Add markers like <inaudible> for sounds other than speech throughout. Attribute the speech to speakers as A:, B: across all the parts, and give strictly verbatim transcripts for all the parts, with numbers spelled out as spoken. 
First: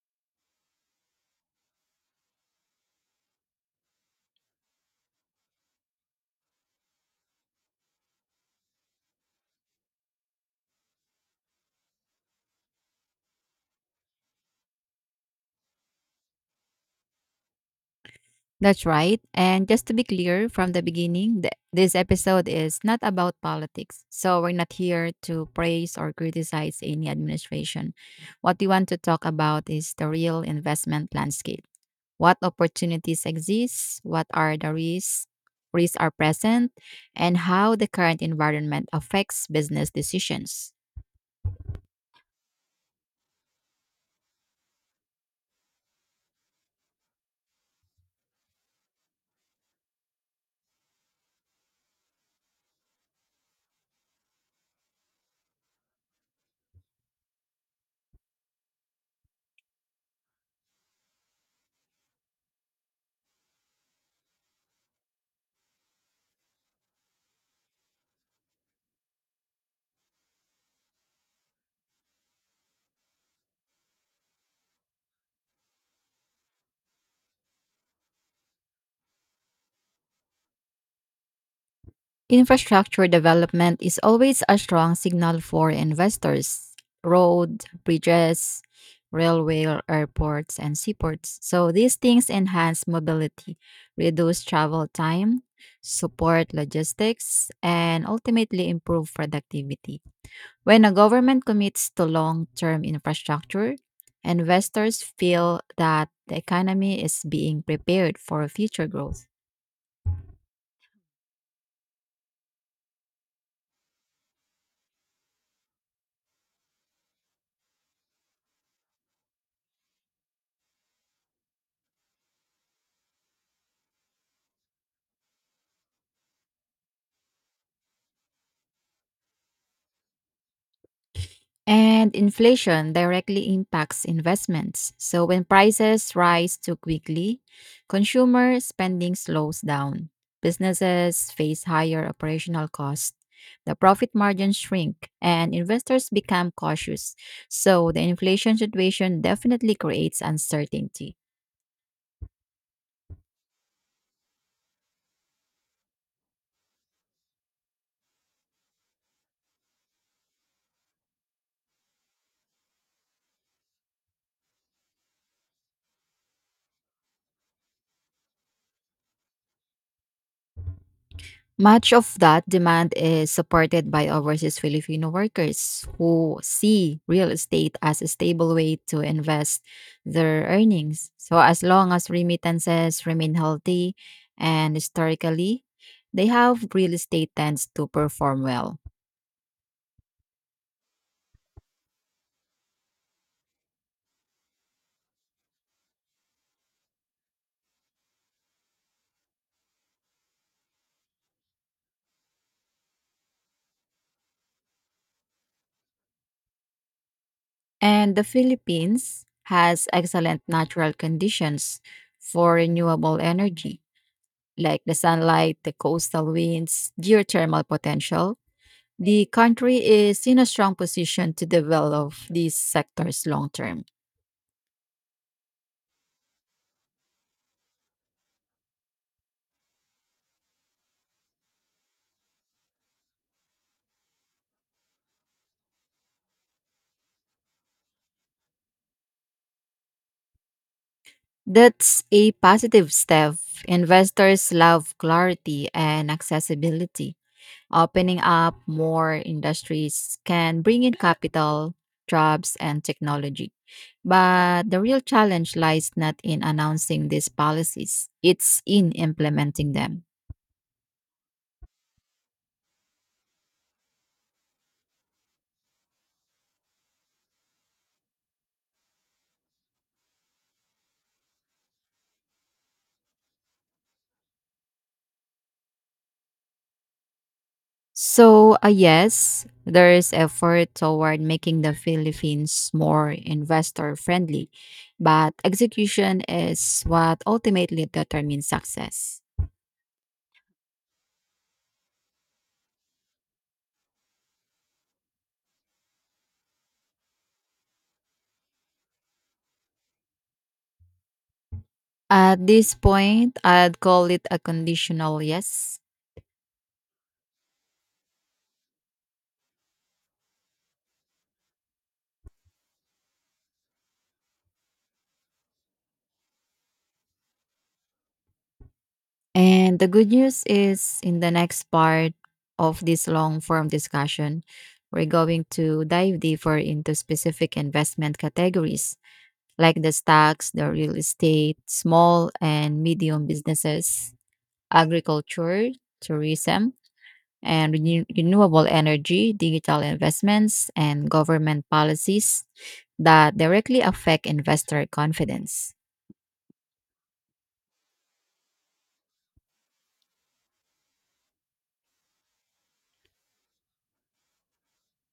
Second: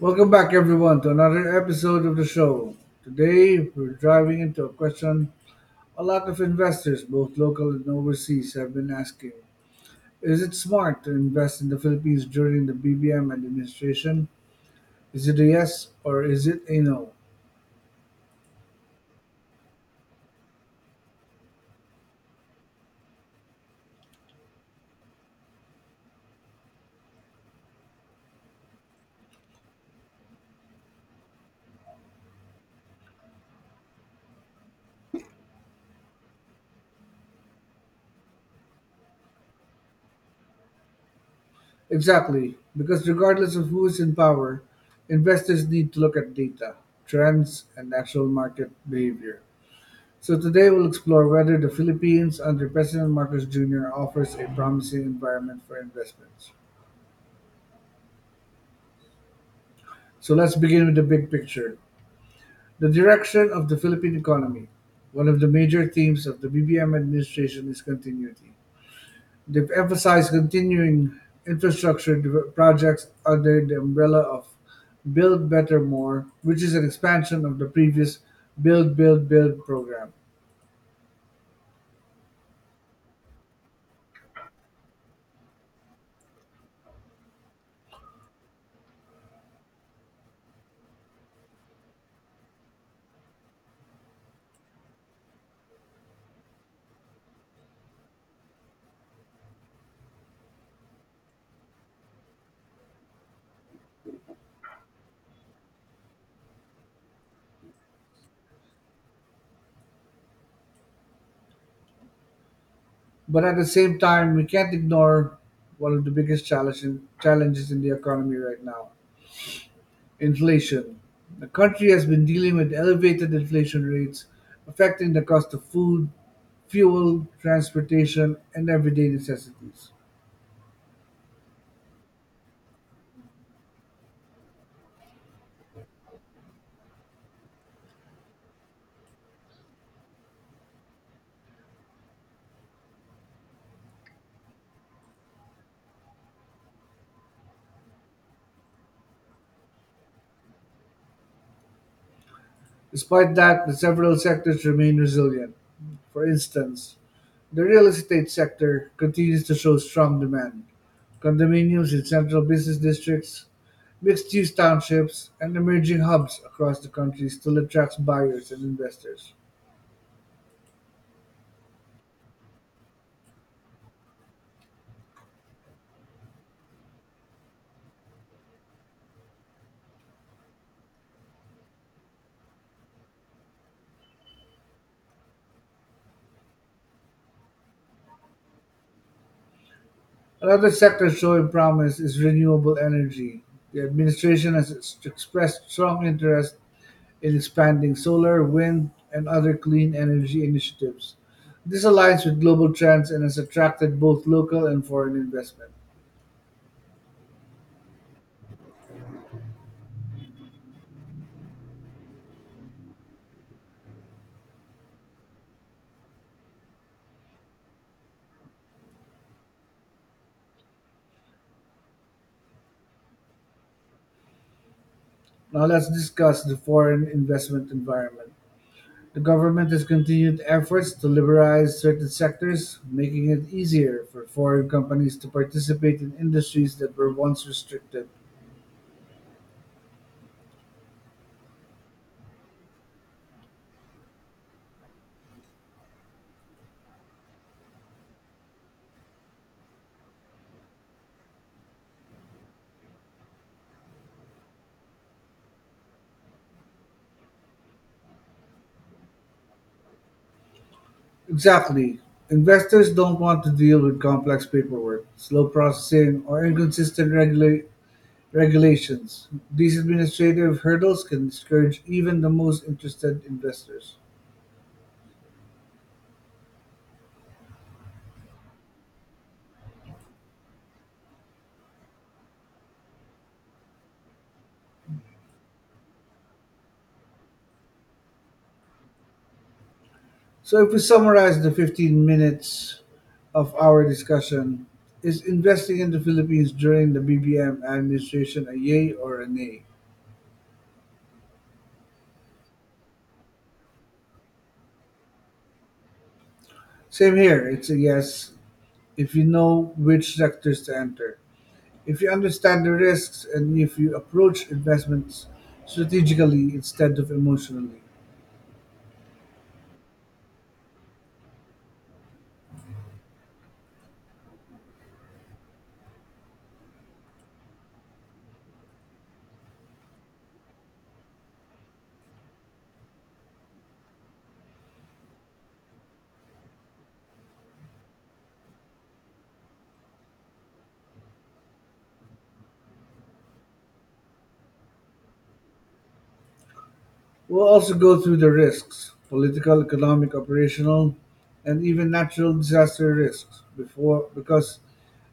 A: Welcome back, everyone, to another episode of the show. Today, we're driving into a question a lot of investors, both local and overseas, have been asking. Is it smart to invest in the Philippines during the B B M administration? Is it a yes or is it a no?
B: That's right. And just to be clear from the beginning, th- this episode is not about politics. So we're not here to praise or criticize any administration. What we want to talk about is the real investment landscape. What opportunities exist? What are the risks? Risks are present, and how the current environment affects business decisions.
A: Exactly, because regardless of who is in power, investors need to look at data, trends, and actual market behavior. So today we'll explore whether the Philippines under President Marcos Junior offers a promising environment for investments. So let's begin with the big picture. The direction of the Philippine economy. One of the major themes of the B B M administration is continuity. They've emphasized continuing infrastructure dev- projects under the umbrella of Build Better More, which is an expansion of the previous Build, Build, Build program.
B: Infrastructure development is always a strong signal for investors road, bridges, railway, airports, and seaports. So these things enhance mobility, reduce travel time, support logistics, and ultimately improve productivity. When a government commits to long term infrastructure, investors feel that the economy is being prepared for future growth.
A: But at the same time, we can't ignore one of the biggest challenge in, challenges in the economy right now, inflation. The country has been dealing with elevated inflation rates affecting the cost of food, fuel, transportation, and everyday necessities.
B: And inflation directly impacts investments. So when prices rise too quickly, consumer spending slows down. Businesses face higher operational costs. The profit margins shrink and investors become cautious. So the inflation situation definitely creates uncertainty.
A: Despite that, the several sectors remain resilient. For instance, the real estate sector continues to show strong demand. Condominiums in central business districts, mixed-use townships and emerging hubs across the country still attracts buyers and investors.
B: Much of that demand is supported by overseas Filipino workers who see real estate as a stable way to invest their earnings. So, as long as remittances remain healthy and historically, they have real estate tends to perform well.
A: Another sector showing promise is renewable energy. The administration has ex- expressed strong interest in expanding solar, wind, and other clean energy initiatives. This aligns with global trends and has attracted both local and foreign investment.
B: And the Philippines has excellent natural conditions for renewable energy, like the sunlight, the coastal winds, geothermal potential the country is in a strong position to develop these sectors long term.
A: Now let's discuss the foreign investment environment. The government has continued efforts to liberalize certain sectors, making it easier for foreign companies to participate in industries that were once restricted.
B: That's a positive step. Investors love clarity and accessibility. Opening up more industries can bring in capital, jobs, and technology. But the real challenge lies not in announcing these policies, it's in implementing them.
A: Exactly. Investors don't want to deal with complex paperwork, slow processing, or inconsistent regula- regulations. These administrative hurdles can discourage even the most interested investors.
B: So, uh, yes, there is effort toward making the Philippines more investor friendly, but execution is what ultimately determines success.
A: So, if we summarize the fifteen minutes of our discussion, is investing in the Philippines during the B B M administration a yay or a nay?
B: At this point, I'd call it a conditional yes.
A: Same here, it's a yes if you know which sectors to enter. If you understand the risks and if you approach investments strategically instead of emotionally.
B: And the good news is in the next part of this long form discussion, we're going to dive deeper into specific investment categories like the stocks, the real estate, small and medium businesses, agriculture, tourism, and renew- renewable energy, digital investments, and government policies that directly affect investor confidence.
A: We'll also go through the risks: political, economic, operational, and even natural disaster risks, before because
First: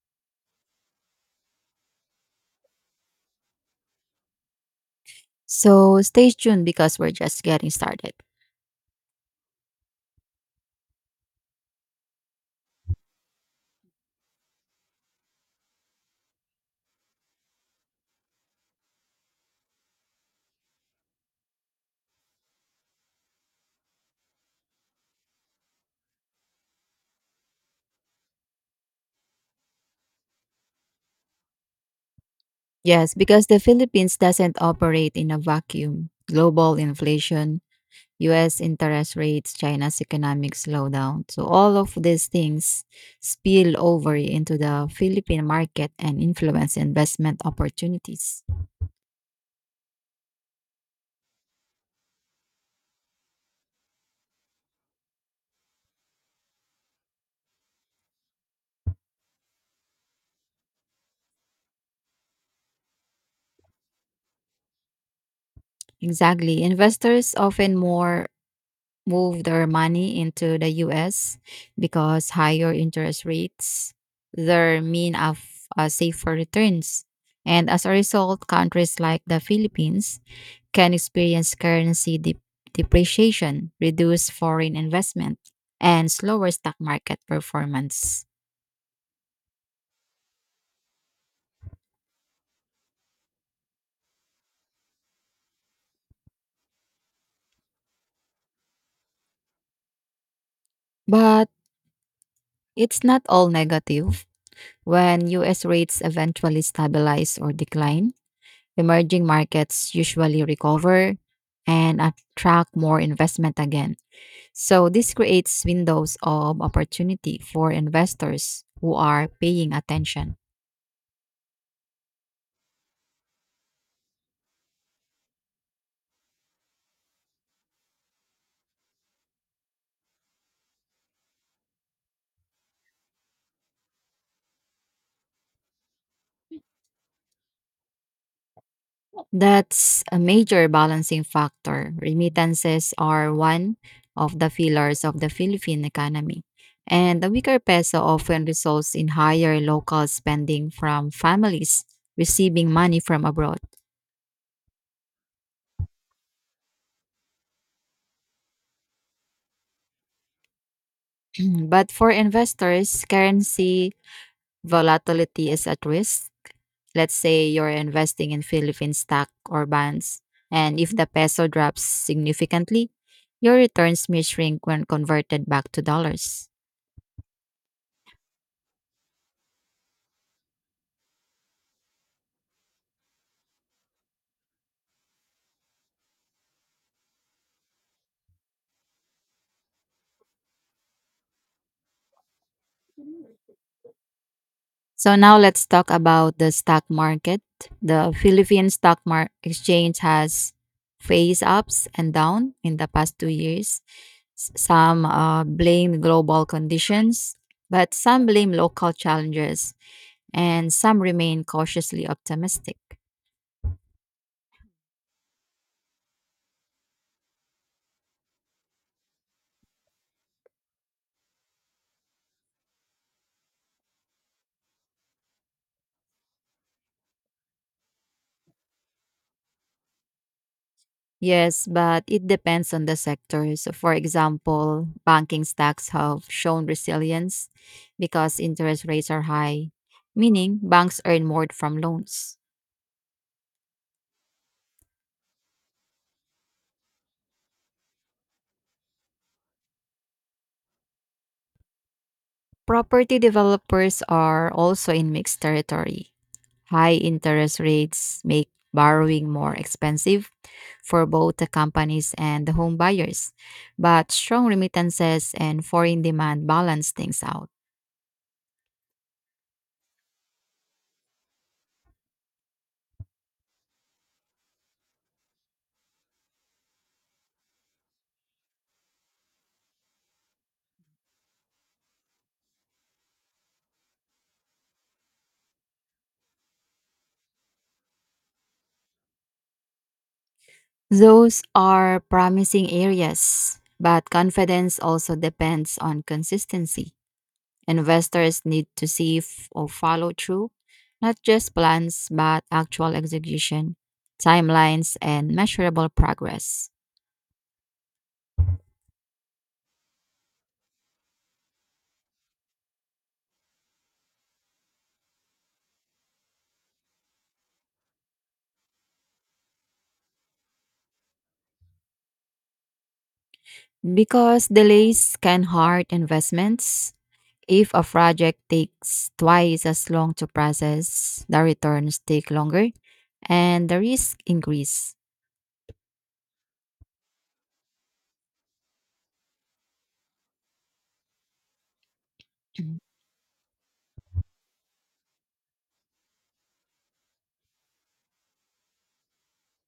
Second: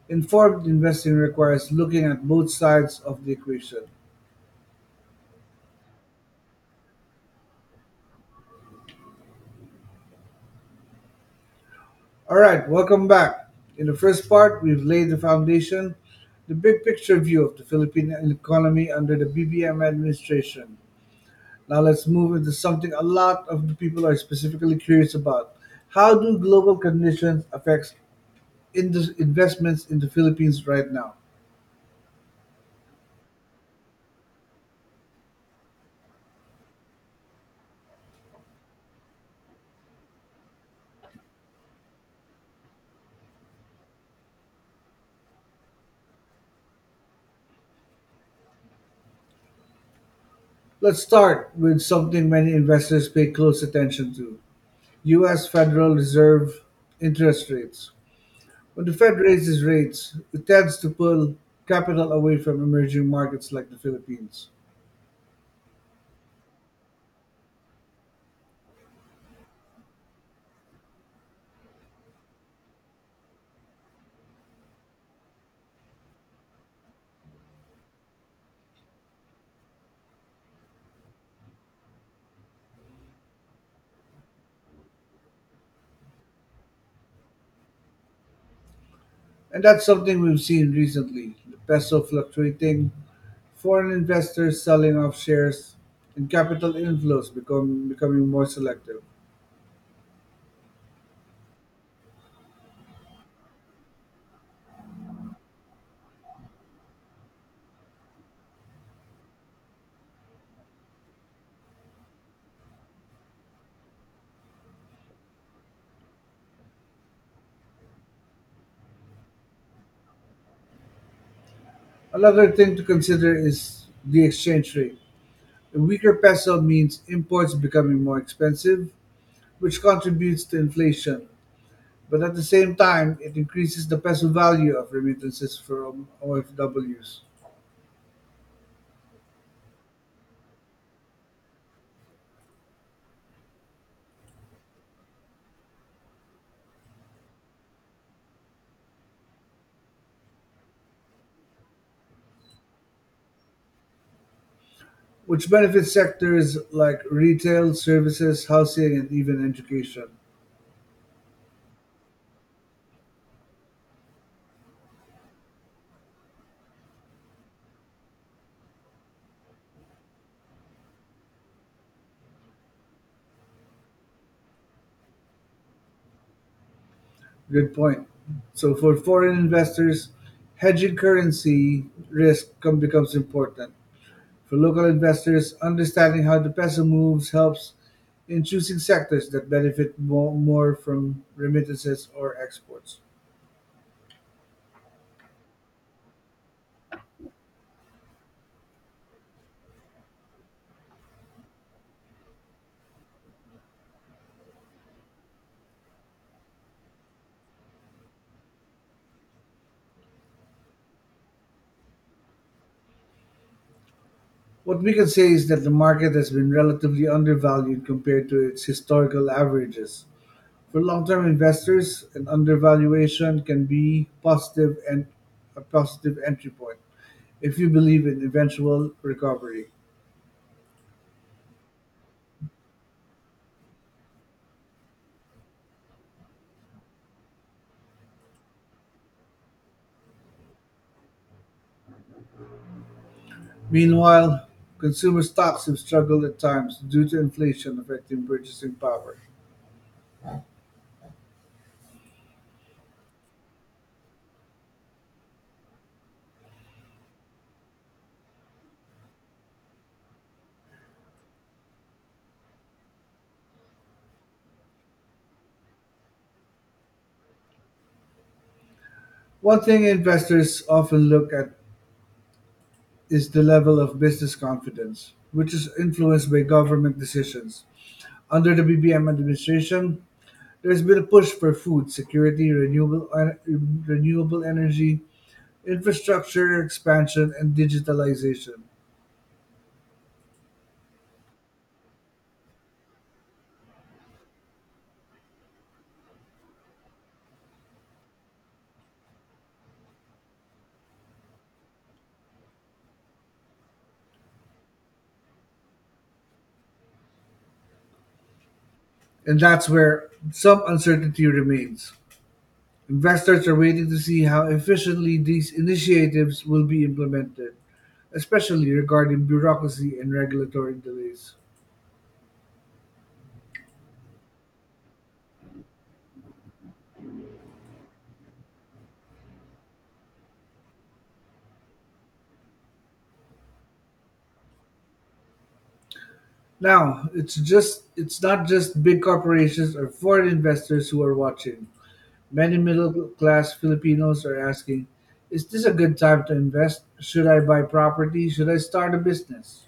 A: informed investing requires looking at both sides of the equation.
B: So stay tuned because we're just getting started.
A: All right, welcome back. In the first part, we've laid the foundation, the big picture view of the Philippine economy under the B B M administration. Now let's move into something a lot of the people are specifically curious about. How do global conditions affect indus- investments in the Philippines right now?
B: Yes, because the Philippines doesn't operate in a vacuum. Global inflation, U S interest rates, China's economic slowdown. So all of these things spill over into the Philippine market and influence investment opportunities.
A: Let's start with something many investors pay close attention to: U S Federal Reserve interest rates. When the Fed raises rates, it tends to pull capital away from emerging markets like the Philippines.
B: Exactly. Investors often more move their money into the U S because higher interest rates their mean of uh, safer returns. And as a result, countries like the Philippines can experience currency dep- depreciation, reduced foreign investment, and slower stock market performance.
A: And that's something we've seen recently: the peso fluctuating, foreign investors selling off shares, and capital inflows become, becoming more selective.
B: But it's not all negative. When U S rates eventually stabilize or decline, emerging markets usually recover and attract more investment again. So this creates windows of opportunity for investors who are paying attention.
A: Another thing to consider is the exchange rate. A weaker peso means imports becoming more expensive, which contributes to inflation. But at the same time, it increases the peso value of remittances from O F Ws,
B: That's a major balancing factor. Remittances are one of the pillars of the Philippine economy, and the weaker peso often results in higher local spending from families receiving money from abroad.
A: which benefits sectors like retail, services, housing, and even education.
B: <clears throat> But for investors, currency volatility is at risk. Let's say you're investing in Philippine stock or bonds, and if the peso drops significantly, your returns may shrink when converted back to dollars.
A: Good point. So for foreign investors, hedging currency risk com- becomes important. For local investors, understanding how the peso moves helps in choosing sectors that benefit mo- more from remittances or exports.
B: So now let's talk about the stock market. The Philippine stock mar- exchange has faced ups and downs in the past two years. S- Some uh, blame global conditions, but some blame local challenges, and some remain cautiously optimistic.
A: What we can say is that the market has been relatively undervalued compared to its historical averages. For long-term investors, an undervaluation can be positive and a positive entry point if you believe in eventual recovery.
B: Yes, but it depends on the sector. So, for example, banking stocks have shown resilience because interest rates are high, meaning banks earn more from loans.
A: Meanwhile, consumer stocks have struggled at times due to inflation affecting purchasing power.
B: Property developers are also in mixed territory. High interest rates make borrowing more expensive for both the companies and the home buyers, but strong remittances and foreign demand balance things out.
A: One thing investors often look at is the level of business confidence, which is influenced by government decisions. Under the B B M administration, there's been a push for food security, renewable en- renewable energy, infrastructure expansion and digitalization.
B: Those are promising areas, but confidence also depends on consistency. Investors need to see f- or follow through, not just plans, but actual execution, timelines, and measurable progress.
A: And that's where some uncertainty remains. Investors are waiting to see how efficiently these initiatives will be implemented, especially regarding bureaucracy and regulatory delays.
B: Because delays can hurt investments. If a project takes twice as long to process, the returns take longer and the risk increase.
A: Now, it's just it's not just big corporations or foreign investors who are watching. Many middle-class Filipinos are asking, is this a good time to invest? Should I buy property? Should I start a business?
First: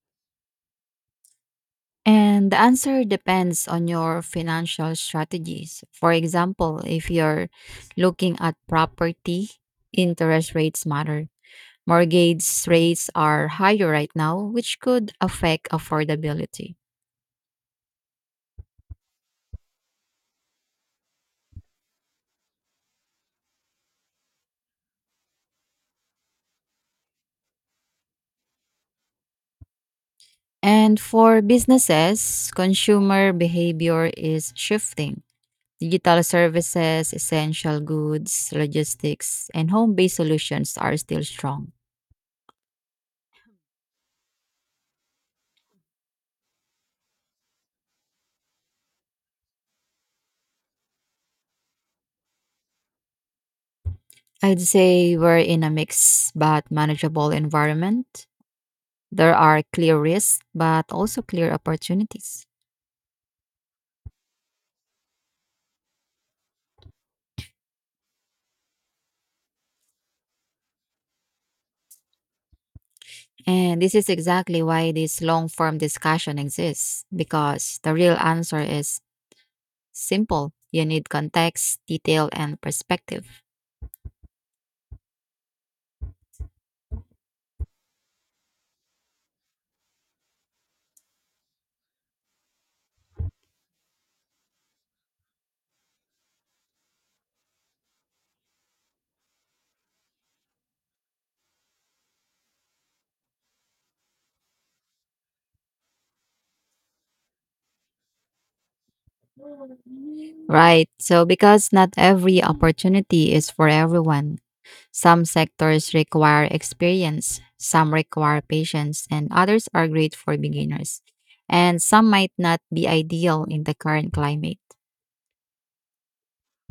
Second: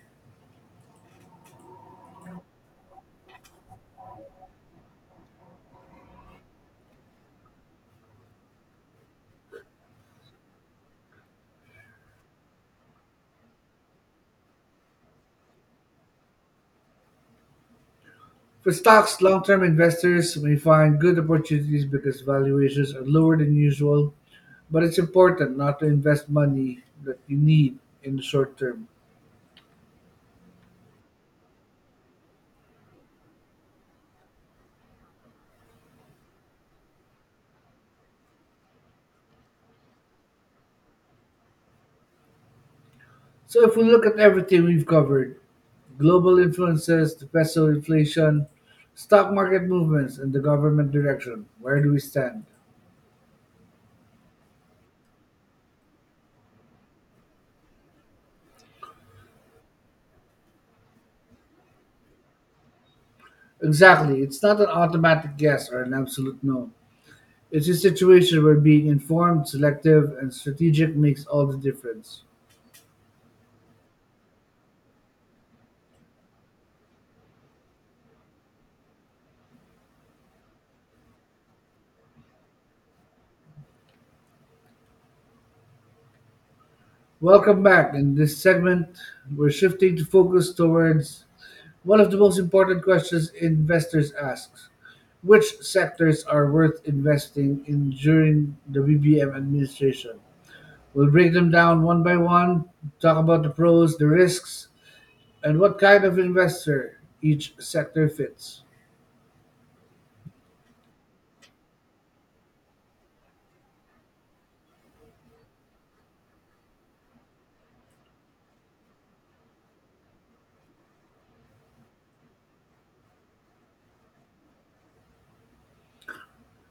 B: And the answer depends on your financial strategies. For example, if you're looking at property, interest rates matter. Mortgage rates are higher right now, which could affect affordability.
A: For stocks, long-term investors may find good opportunities because valuations are lower than usual, but it's important not to invest money that you need in the short term.
B: And for businesses, consumer behavior is shifting. Digital services, essential goods, logistics, and home based solutions are still strong.
A: So if we look at everything we've covered: global influences, the peso, inflation, stock market movements, and the government direction, where do we stand?
B: I'd say we're in a mixed but manageable environment. There are clear risks, but also clear opportunities.
A: Exactly. It's not an automatic yes or an absolute no. It's a situation where being informed, selective, and strategic makes all the difference.
B: And this is exactly why this long form discussion exists, because the real answer is simple. You need context, detail, and perspective.
A: Welcome back. In this segment, we're shifting to focus towards one of the most important questions investors ask: which sectors are worth investing in during the B B M administration? We'll break them down one by one, talk about the pros, the risks, and what kind of investor each sector fits.
B: Right. So, because not every opportunity is for everyone, some sectors require experience, some require patience, and others are great for beginners. And some might not be ideal in the current climate.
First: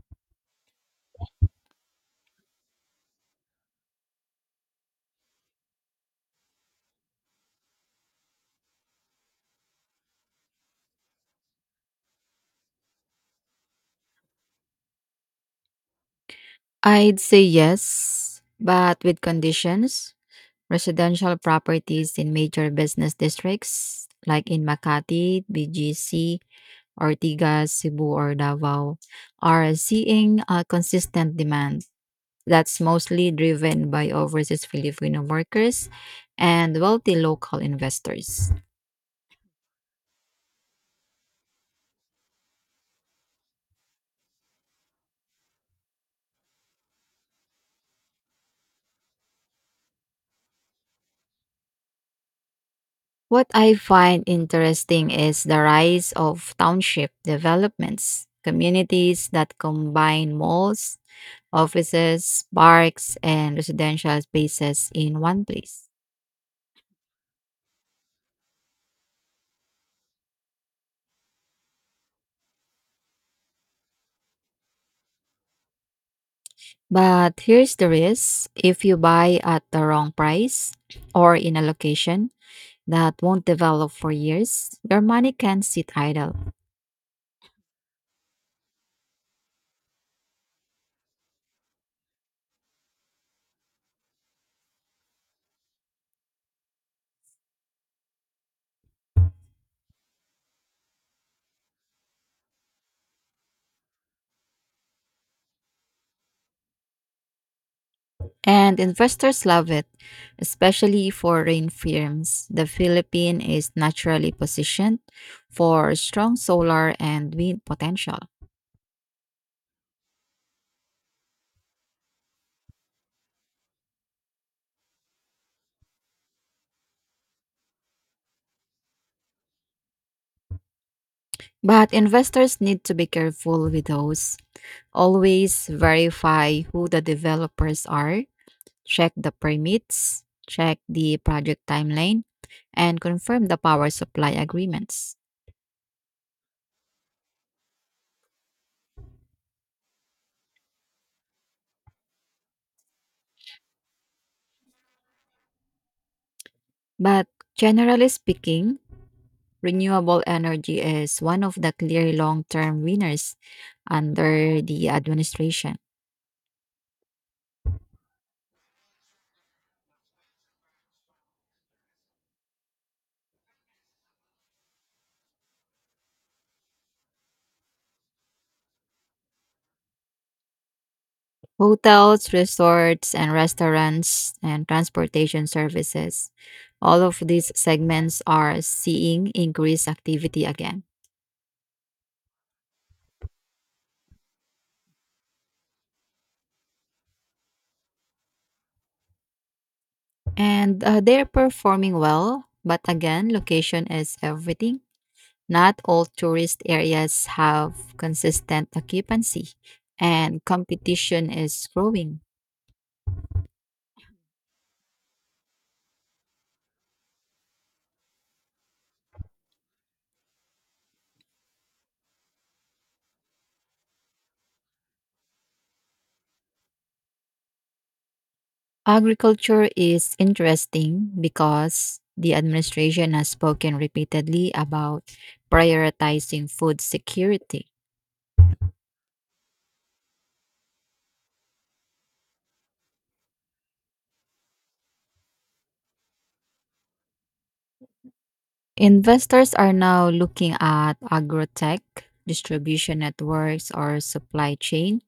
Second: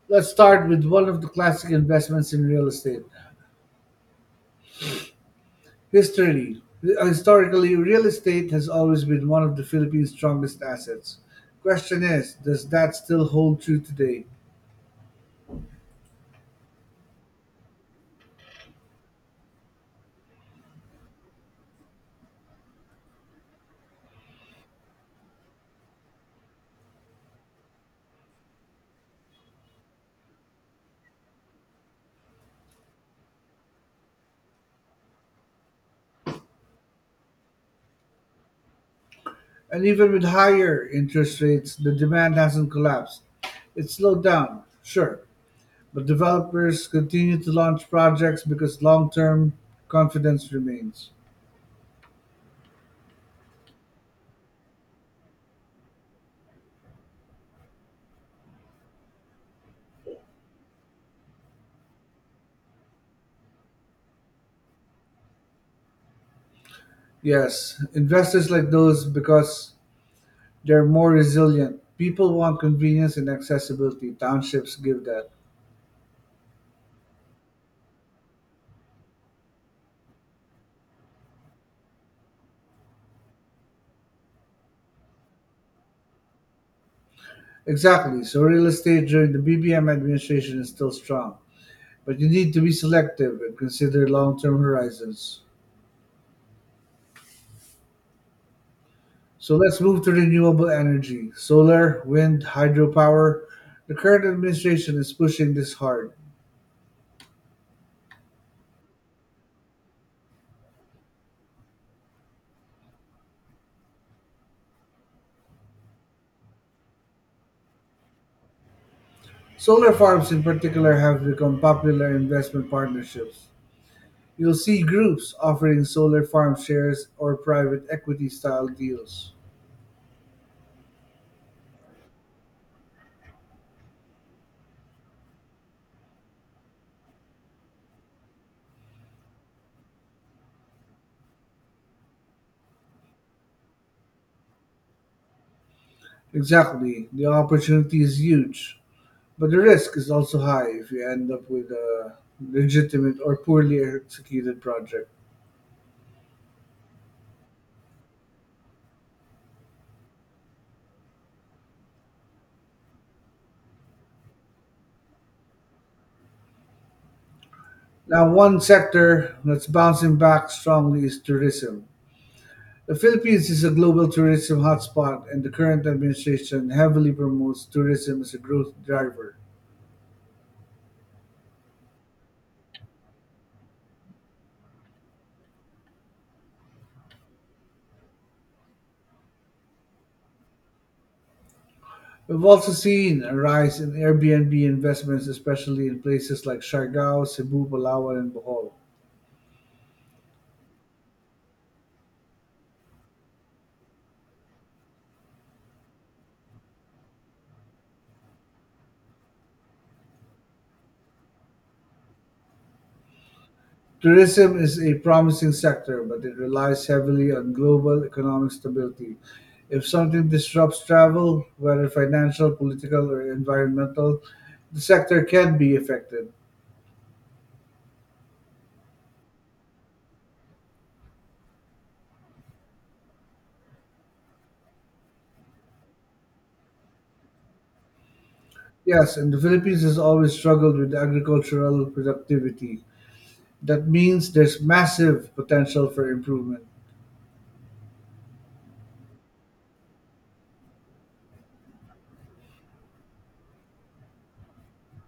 A: Let's start with one of the classic investments in real estate. History Historically, real estate has always been one of the Philippines' strongest assets. Question is, does that still hold true today?
B: I'd say yes, but with conditions. Residential properties in major business districts like in Makati, B G C, Ortigas, Cebu, or Davao are seeing a consistent demand that's mostly driven by overseas Filipino workers and wealthy local investors.
A: And even with higher interest rates, the demand hasn't collapsed. It slowed down, sure, but developers continue to launch projects because long term confidence remains.
B: What I find interesting is the rise of township developments, communities that combine malls, offices, parks, and residential spaces in one place.
A: Yes, investors like those because they're more resilient. People want convenience and accessibility. Townships give that.
B: But here's the risk if you buy at the wrong price or in a location that won't develop for years, your money can sit idle.
A: Exactly. So real estate during the B B M administration is still strong, but you need to be selective and consider long-term horizons. So let's move to renewable energy: solar, wind, hydropower. The current administration is pushing this hard.
B: And investors love it, especially foreign firms. The Philippines is naturally positioned for strong solar and wind potential.
A: Solar farms in particular have become popular investment partnerships. You'll see groups offering solar farm shares or private equity style deals.
B: But investors need to be careful with those. Always verify who the developers are, check the permits, check the project timeline, and confirm the power supply agreements.
A: Exactly. The opportunity is huge. But the risk is also high if you end up with a legitimate or poorly executed project.
B: But generally speaking, renewable energy is one of the clear long term winners under the administration.
A: Now, one sector that's bouncing back strongly is tourism. The Philippines is a global tourism hotspot, and the current administration heavily promotes tourism as a growth driver.
B: Hotels, resorts, and restaurants, and transportation services. All of these segments are seeing increased activity again.
A: We've also seen a rise in Airbnb investments, especially in places like Siargao, Cebu, Palawan, and Bohol.
B: And uh, they're performing well, but again, location is everything. Not all tourist areas have consistent occupancy, and competition is growing.
A: Tourism is a promising sector, but it relies heavily on global economic stability. If something disrupts travel, whether financial, political, or environmental, the sector can be affected.
B: Agriculture is interesting because the administration has spoken repeatedly about prioritizing food security.
A: Yes, and the Philippines has always struggled with agricultural productivity. That means there's massive potential for improvement.
B: Investors are now looking at agrotech, distribution networks or supply chain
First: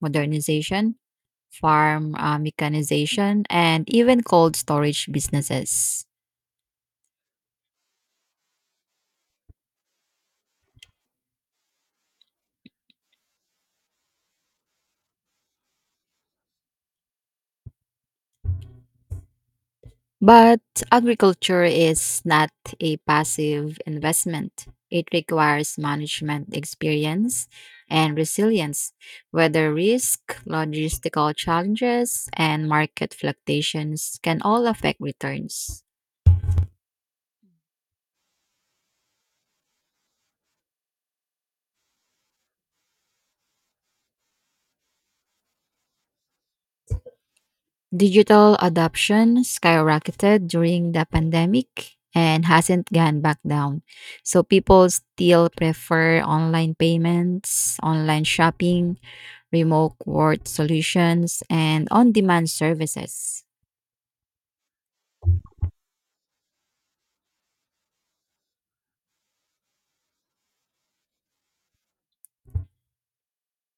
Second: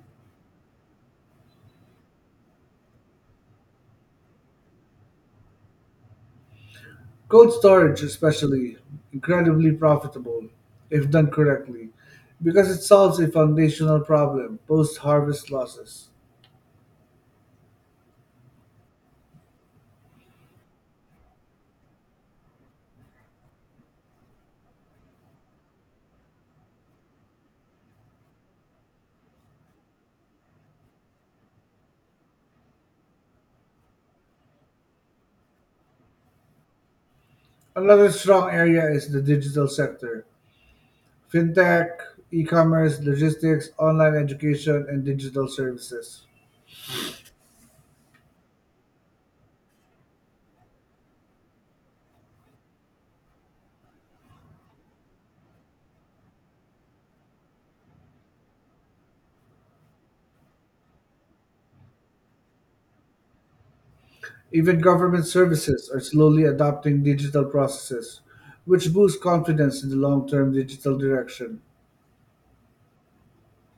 B: modernization, farm uh, mechanization, and even cold storage businesses.
A: Cold storage, especially, incredibly profitable if done correctly, because it solves a foundational problem: post harvest losses.
B: But agriculture is not a passive investment. It requires management experience and resilience, whether risk, logistical challenges, and market fluctuations can all affect returns.
A: Another strong area is the digital sector. Fintech, e-commerce, logistics, online education, and digital services.
B: Digital adoption skyrocketed during the pandemic and hasn't gone back down. So people still prefer online payments, online shopping, remote work solutions, and on demand services.
A: Even government services are slowly adopting digital processes, which boosts confidence in the long-term digital direction.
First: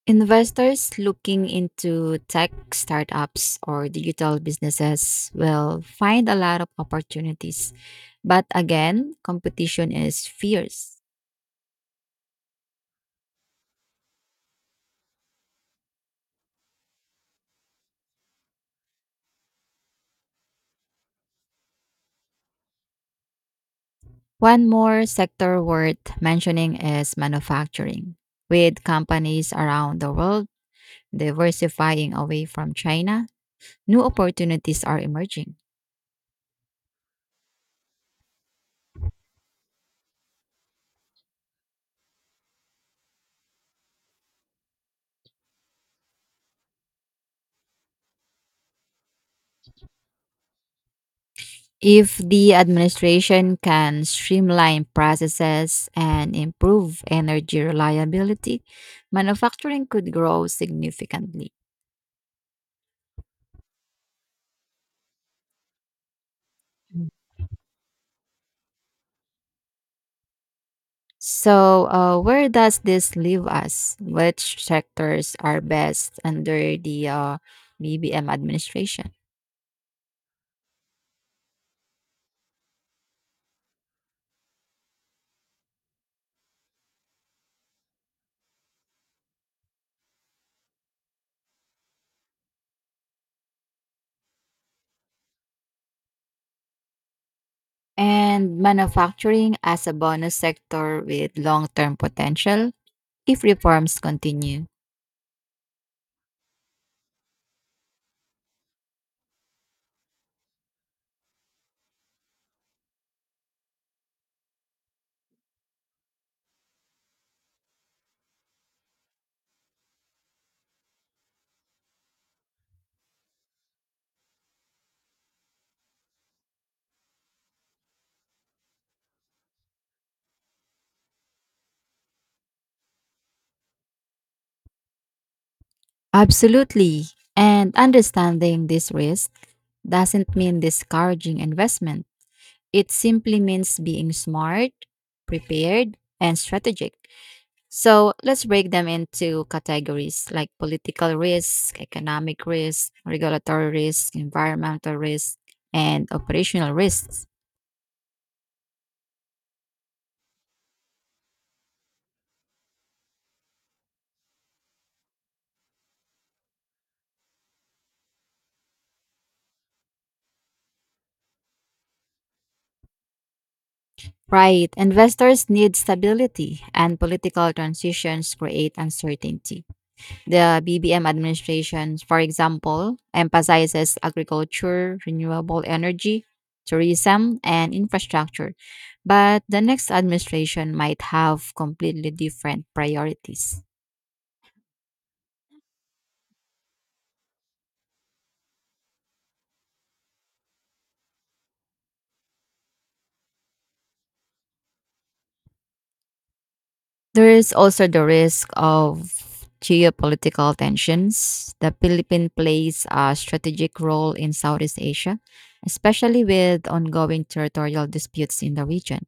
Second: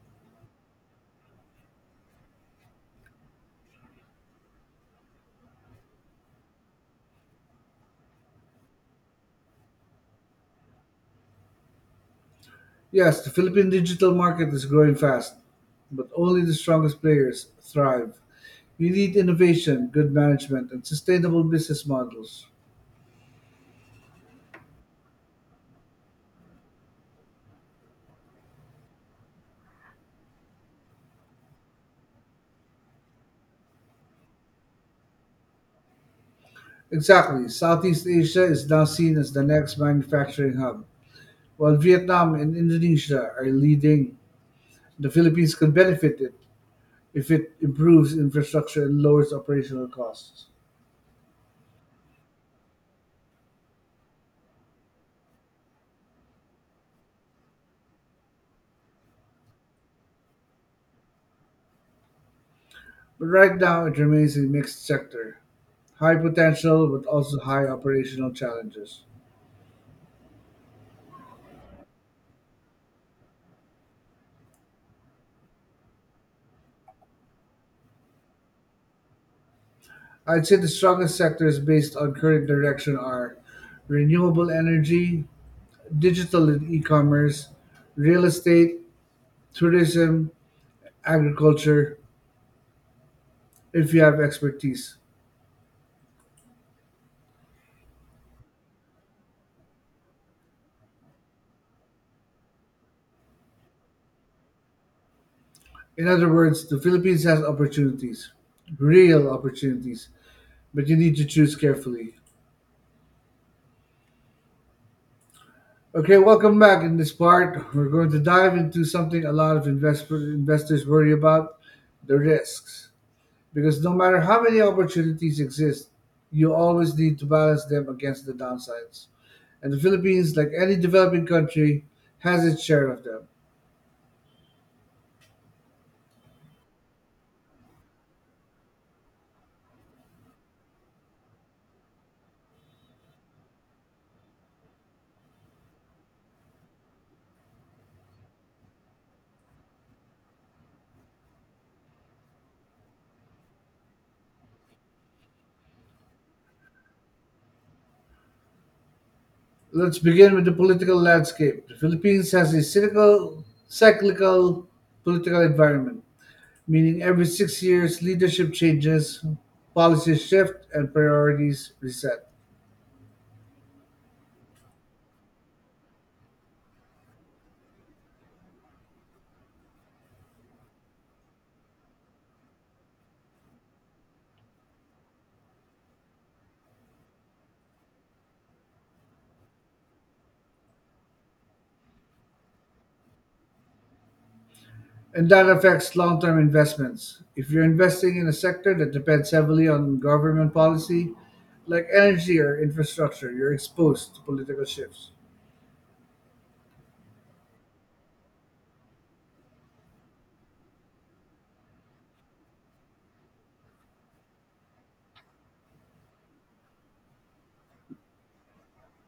B: Investors looking into tech startups or digital businesses will find a lot of opportunities. But again, competition is fierce.
A: Yes, the Philippine digital market is growing fast, but only the strongest players thrive. We need innovation, good management, and sustainable business models.
B: One more sector worth mentioning is manufacturing, with companies around the world diversifying away from China. New opportunities are emerging.
A: Exactly. Southeast Asia is now seen as the next manufacturing hub, while Vietnam and Indonesia are leading. The Philippines could benefit it if it improves infrastructure and lowers operational costs.
B: If the administration can streamline processes and improve energy reliability, manufacturing could grow significantly.
A: But right now, it remains a mixed sector. High potential, but also high operational challenges.
B: So, uh, where does this leave us? Which sectors are best under the uh, B B M administration?
A: I'd say the strongest sectors based on current direction are renewable energy, digital and e commerce, real estate, tourism, agriculture, if you have expertise.
B: And manufacturing as a bonus sector with long term potential if reforms continue?
A: In other words, the Philippines has opportunities, real opportunities, but you need to choose carefully. Okay, welcome back. In this part, we're going to dive into something a lot of invest- investors worry about: the risks. Because no matter how many opportunities exist, you always need to balance them against the downsides. And the Philippines, like any developing country, has its share of them.
B: Absolutely. And understanding this risk doesn't mean discouraging investment. It simply means being smart, prepared, and strategic. So let's break them into categories like political risk, economic risk, regulatory risk, environmental risk, and operational risks.
A: Let's begin with the political landscape. The Philippines has a cynical, cyclical political environment, meaning every six years leadership changes, policies shift, and priorities reset.
B: Right, investors need stability, and political transitions create uncertainty. The B B M administration, for example, emphasizes agriculture, renewable energy, tourism, and infrastructure, but the next administration might have completely different priorities.
A: And that affects long term investments. If you're investing in a sector that depends heavily on government policy, like energy or infrastructure, you're exposed to political shifts.
B: There is also the risk of geopolitical tensions. The Philippines plays a strategic role in Southeast Asia, especially with ongoing territorial disputes in the region.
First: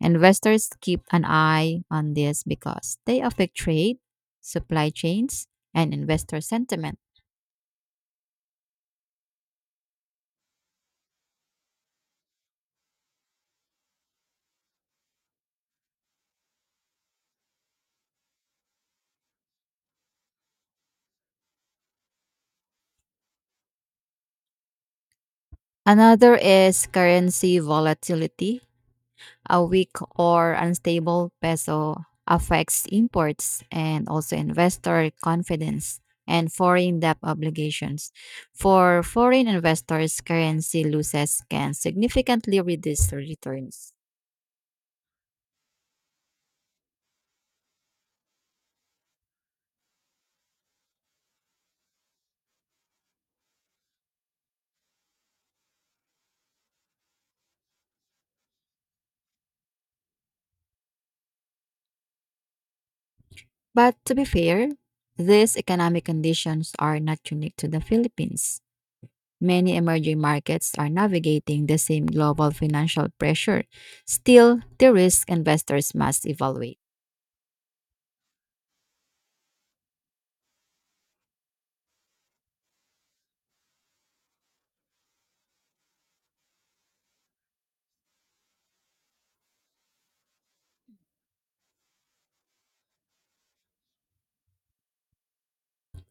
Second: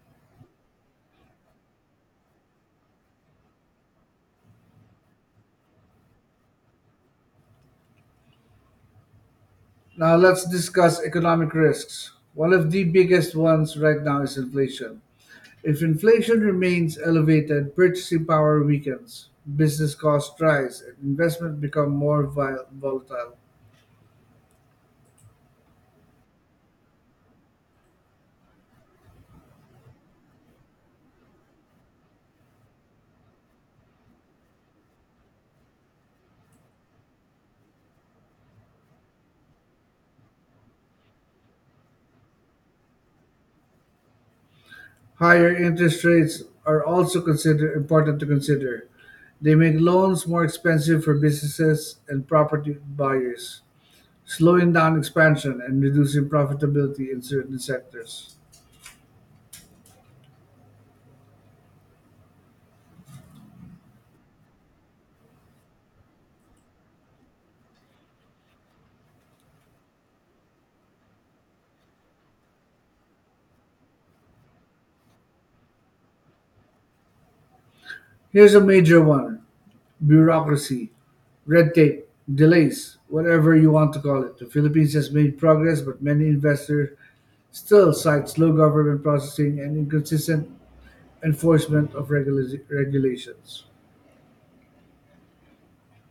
B: Investors keep an eye on this because they affect trade, supply chains, and investor sentiment.
A: Now, let's discuss economic risks. One of the biggest ones right now is inflation. If inflation remains elevated, purchasing power weakens, business costs rise, and investment become more vi- volatile.
B: Another is currency volatility. A weak or unstable peso affects imports and also investor confidence and foreign debt obligations. For foreign investors, currency losses can significantly reduce returns.
A: Higher interest rates are also consider important to consider. They make loans more expensive for businesses and property buyers, slowing down expansion and reducing profitability in certain sectors.
B: But to be fair, these economic conditions are not unique to the Philippines. Many emerging markets are navigating the same global financial pressure. Still, the risk investors must evaluate.
A: Here's a major one: bureaucracy, red tape, delays, whatever you want to call it. The Philippines has made progress, but many investors still cite slow government processing and inconsistent enforcement of regula- regulations.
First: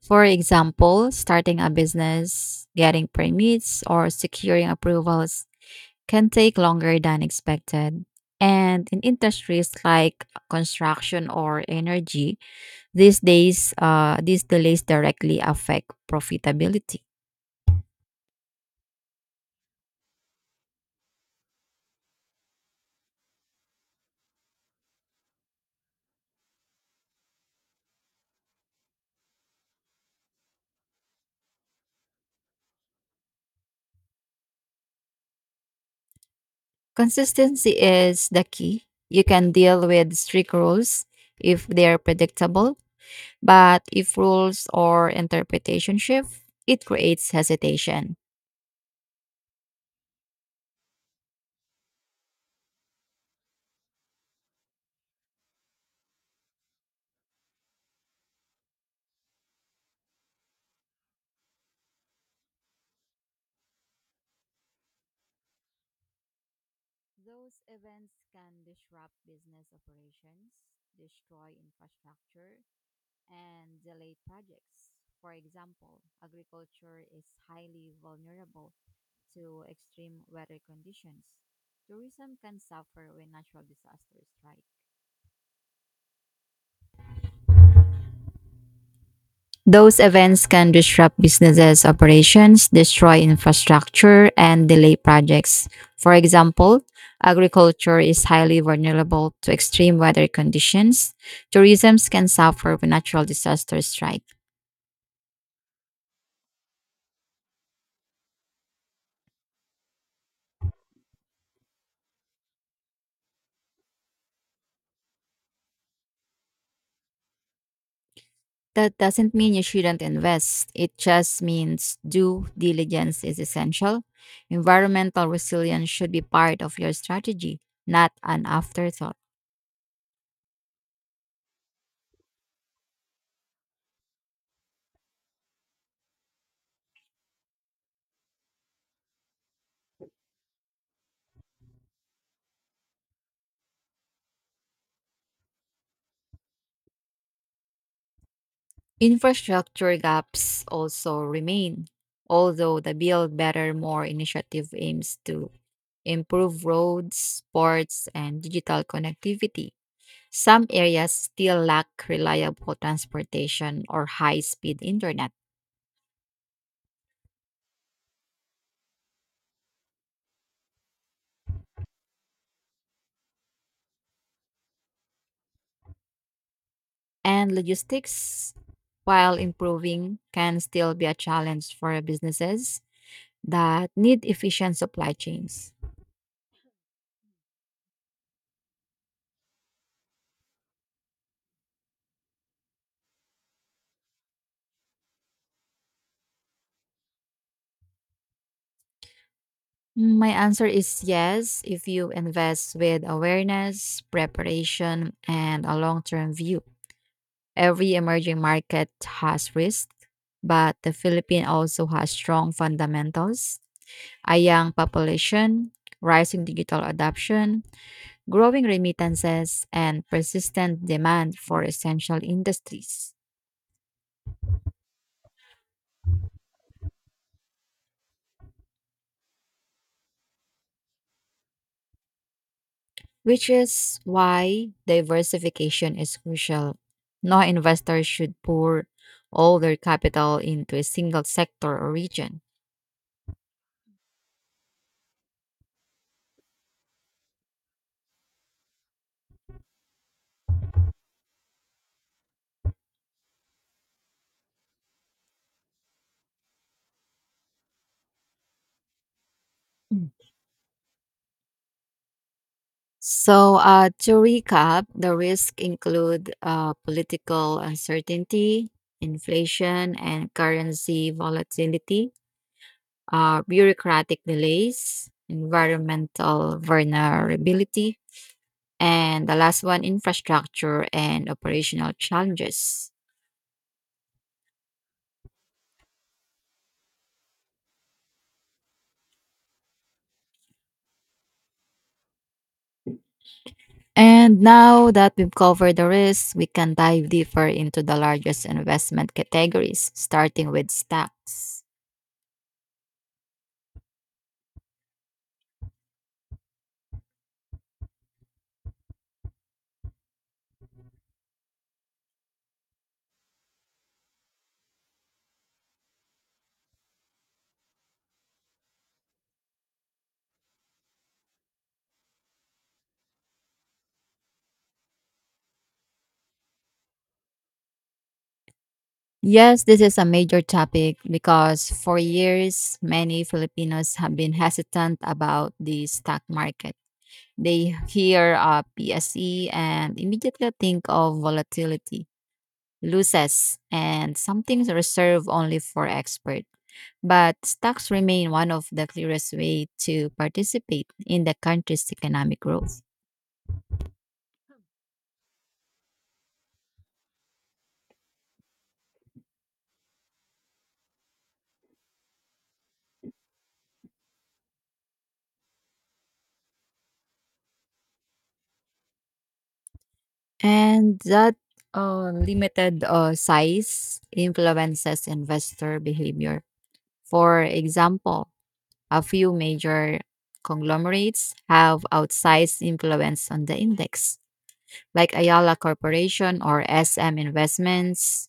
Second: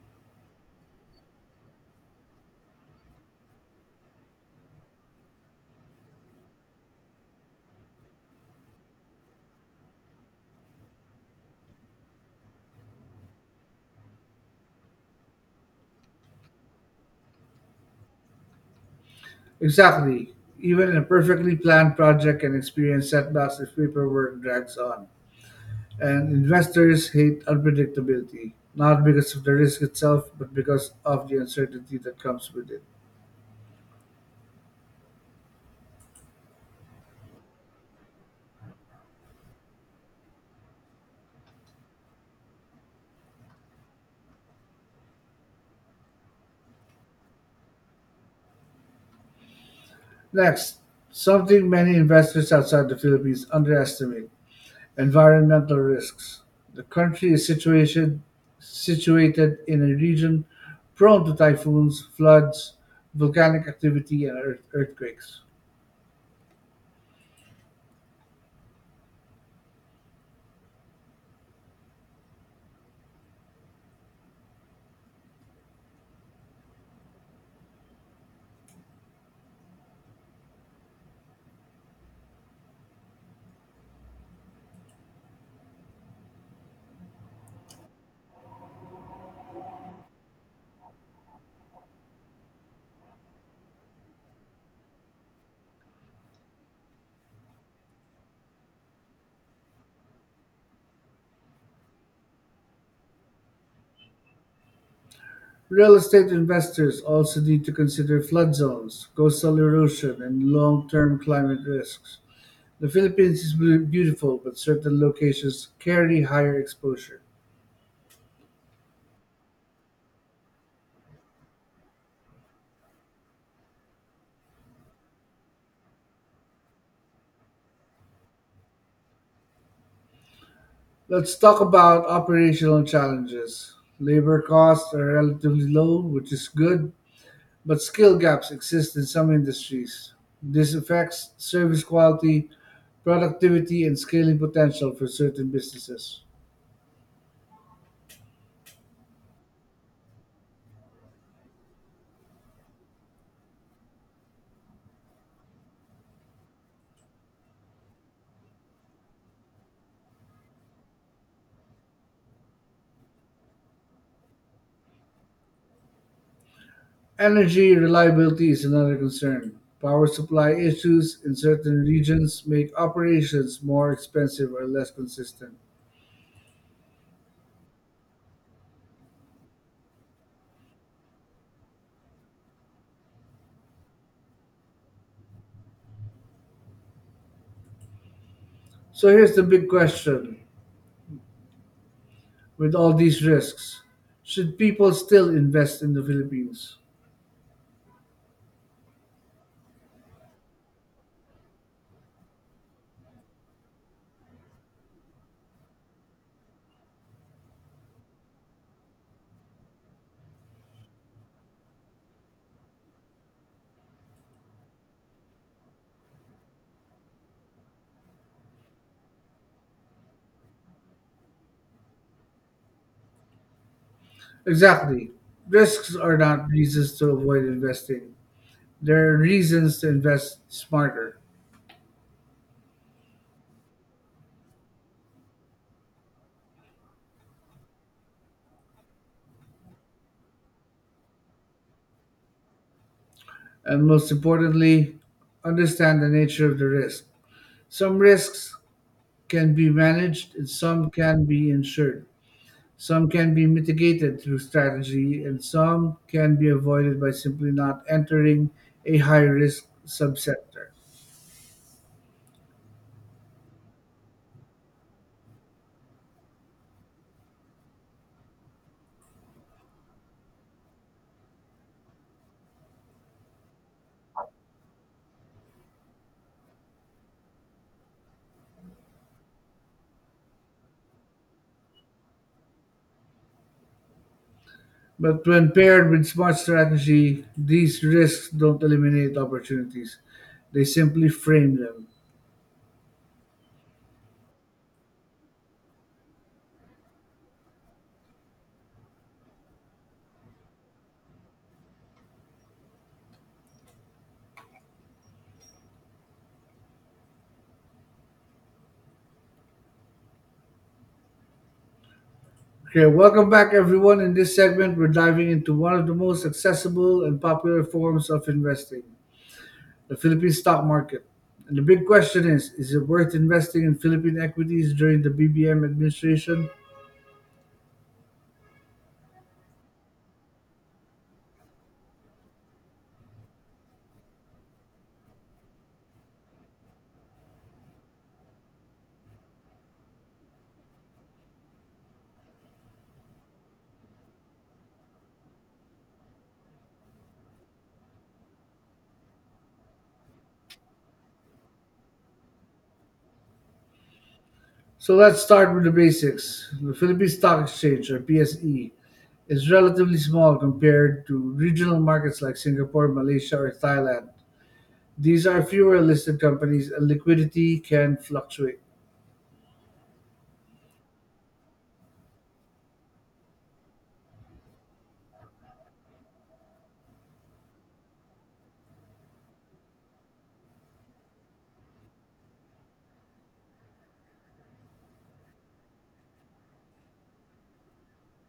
B: For example, starting a business, getting permits, or securing approvals can take longer than expected. And in industries like construction or energy, these days, uh, these delays directly affect profitability.
A: Exactly. Even a perfectly planned project can experience setbacks if paperwork drags on. And investors hate unpredictability, not because of the risk itself, but because of the uncertainty that comes with it.
B: Consistency is the key. You can deal with strict rules if they're predictable, but if rules or interpretation shift, it creates hesitation.
A: Next, something many investors outside the Philippines underestimate: environmental risks. The country is situated, situated in a region prone to typhoons, floods, volcanic activity, and earth, earthquakes.
B: Those events can disrupt business operations, destroy infrastructure, and delay projects. For example, agriculture is highly vulnerable to extreme weather conditions. Tourism can suffer when natural disasters strike. Those events can disrupt businesses' operations, destroy infrastructure, and delay projects. For example, agriculture is highly vulnerable to extreme weather conditions. Tourism can suffer when natural disasters strike.
A: Real estate investors also need to consider flood zones, coastal erosion, and long-term climate risks. The Philippines is beau- beautiful, but certain locations carry higher exposure.
B: That doesn't mean you shouldn't invest. It just means due diligence is essential. Environmental resilience should be part of your strategy, not an afterthought.
A: Let's talk about operational challenges. Labor costs are relatively low, which is good, but skill gaps exist in some industries. This affects service quality, productivity, and scaling potential for certain businesses.
B: Infrastructure gaps also remain, although the Build Better More initiative aims to improve roads, ports, and digital connectivity. Some areas still lack reliable transportation or high speed internet,
A: Energy reliability is another concern. Power supply issues in certain regions make operations more expensive or less consistent.
B: and logistics, while improving, can still be a challenge for businesses that need efficient supply chains.
A: So here's the big question, with all these risks, should people still invest in the Philippines?
B: Mm, My answer is yes, if you invest with awareness, preparation, and a long term view. Every emerging market has risk, but the Philippines also has strong fundamentals a young population, rising digital adoption, growing remittances, and persistent demand for essential industries.
A: Exactly. Risks are not reasons to avoid investing, there are reasons to invest smarter.
B: Which is why diversification is crucial. No investor should pour all their capital into a single sector or region.
A: And most importantly, understand the nature of the risk. Some risks can be managed and some can be insured. Some can be mitigated through strategy, and some can be avoided by simply not entering a high risk
B: Mm.
A: subsector.
B: So, uh, to recap, the risks include uh, political uncertainty, inflation and currency volatility, uh, bureaucratic delays, environmental vulnerability, and the last one, infrastructure and operational challenges.
A: But when paired with smart strategy, these risks don't eliminate opportunities, they simply frame them.
B: And now that we've covered the risks, we can dive deeper into the largest investment categories, starting with stocks.
A: Okay, welcome back, everyone. In this segment, we're diving into one of the most accessible and popular forms of investing, the Philippine stock market. And the big question is is it worth investing in Philippine equities during the B B M administration?
B: Yes, this is a major topic because for years, many Filipinos have been hesitant about the stock market. They hear uh, P S E and immediately think of volatility, losses, and something reserved only for experts, but stocks remain one of the clearest way to participate in the country's economic growth.
A: So let's start with the basics. The Philippine Stock Exchange, or P S E, is relatively small compared to regional markets like Singapore, Malaysia, or Thailand. These are fewer listed companies and liquidity can fluctuate.
B: And that uh, limited uh, size influences investor behavior. For example, a few major conglomerates have outsized influence on the index, like Ayala Corporation or S M Investments,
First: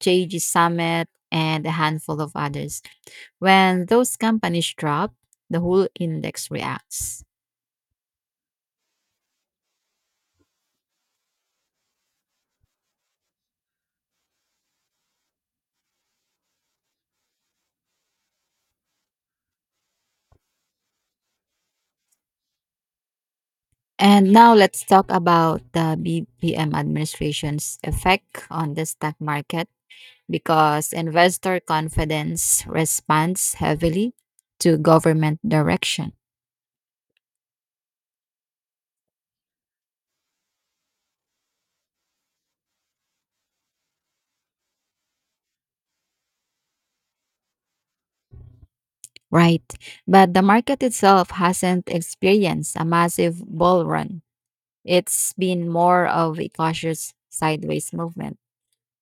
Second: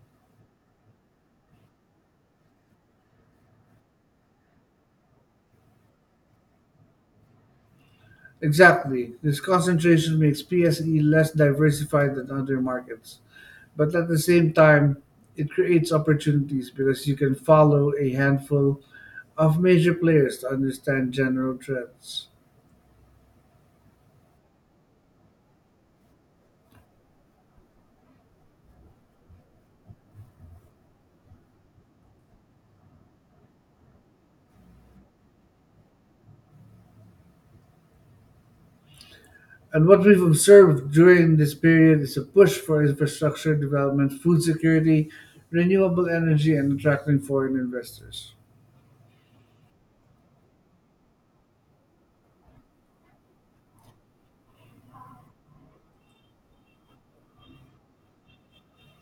B: J G Summit, and a handful of others. When those companies drop, the whole index reacts.
A: Exactly. This concentration makes P S E less diversified than other markets. But at the same time, it creates opportunities because you can follow a handful of major players to understand general trends.
B: And now let's talk about the B P M administration's effect on the stock market because investor confidence responds heavily to government direction,
A: And what we've observed during this period is a push for infrastructure development, food security, renewable energy, and attracting foreign investors,
B: right? But the market itself hasn't experienced a massive bull run. It's been more of a cautious sideways movement,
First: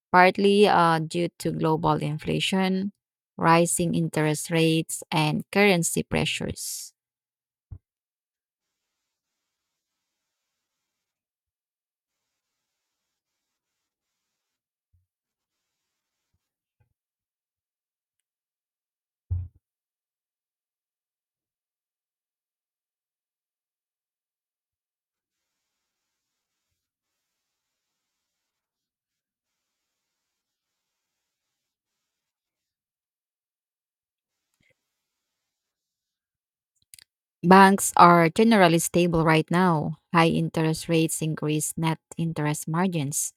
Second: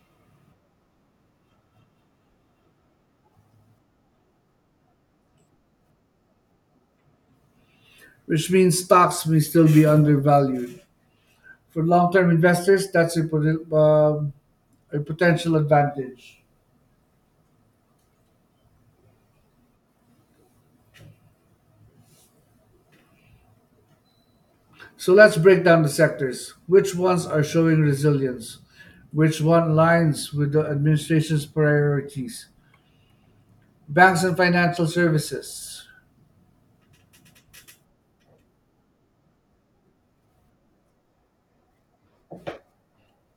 B: partly uh, due to global inflation, rising interest rates, and currency pressures.
A: which means stocks may still be undervalued. For long term investors, that's a, poten- um a potential advantage. So let's break down the sectors. Which ones are showing resilience? Which one aligns with the administration's priorities? Banks and financial services.
B: Banks are generally stable right now. High interest rates increase net interest margins,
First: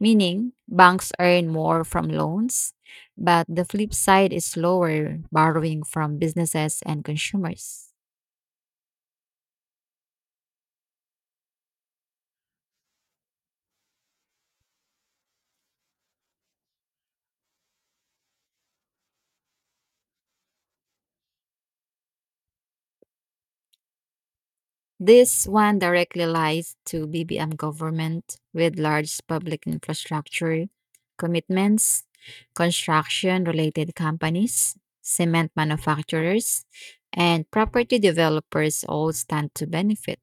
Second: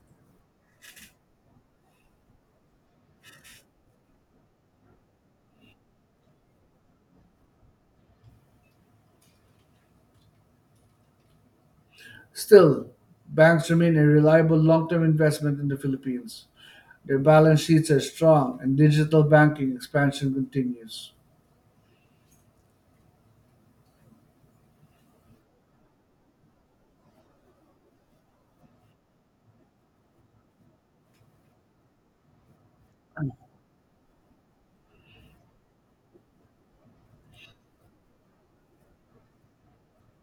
B: meaning banks earn more from loans, but the flip side is lower borrowing from businesses and consumers.
A: Still, banks remain a reliable long term investment in the Philippines. Their balance sheets are strong, and digital banking expansion continues.
B: This one directly lies to B B M government with large public infrastructure commitments, construction related companies, cement manufacturers, and property developers all stand to benefit.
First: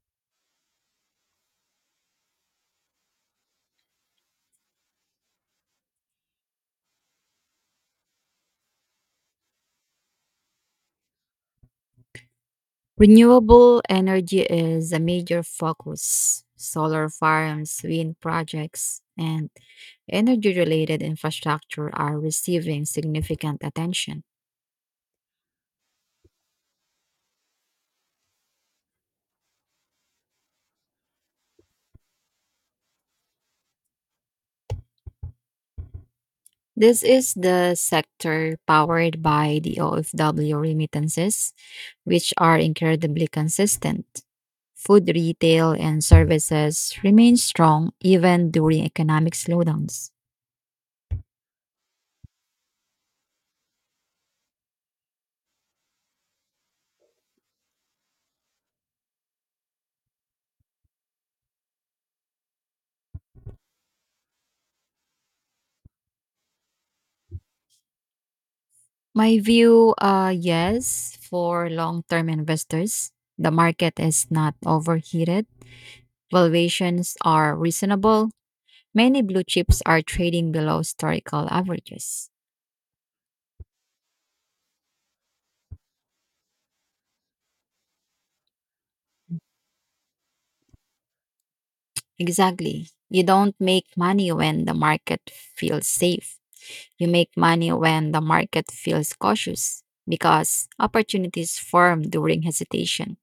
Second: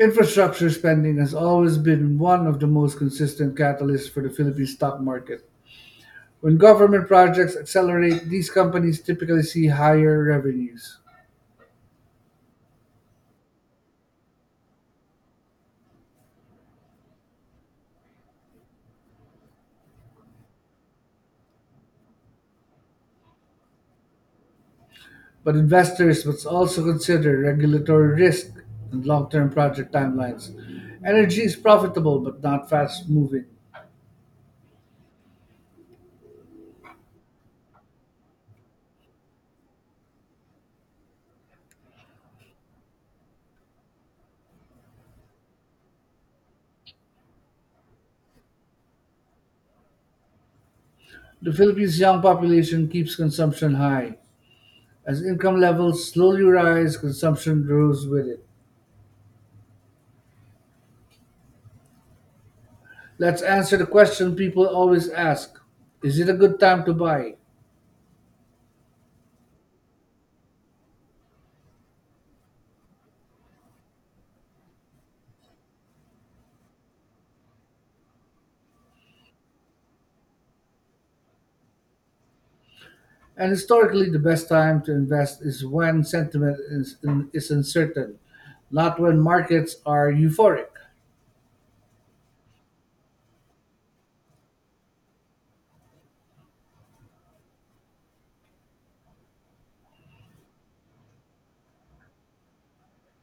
A: Infrastructure spending has always been one of the most consistent catalysts for the Philippine stock market. When government projects accelerate, these companies typically see higher revenues.
B: Renewable energy is a major focus. Solar farms, wind projects, and energy related infrastructure are receiving significant attention.
A: But investors must also consider regulatory risk and long term project timelines. Energy is profitable but not fast moving.
B: This is the sector powered by the O F W remittances, which are incredibly consistent. Food retail and services remain strong even during economic slowdowns.
A: The Philippines' young population keeps consumption high. As income levels slowly rise, consumption grows with it. Let's answer the question people always ask, is it a good time to buy?
B: My view, uh, yes, for long term investors, the market is not overheated, valuations are reasonable, many blue chips are trading below historical averages.
A: And historically, the best time to invest is when sentiment is, is uncertain, not when markets are euphoric.
B: Exactly. You don't make money when the market feels safe. You make money when the market feels cautious because opportunities form during hesitation,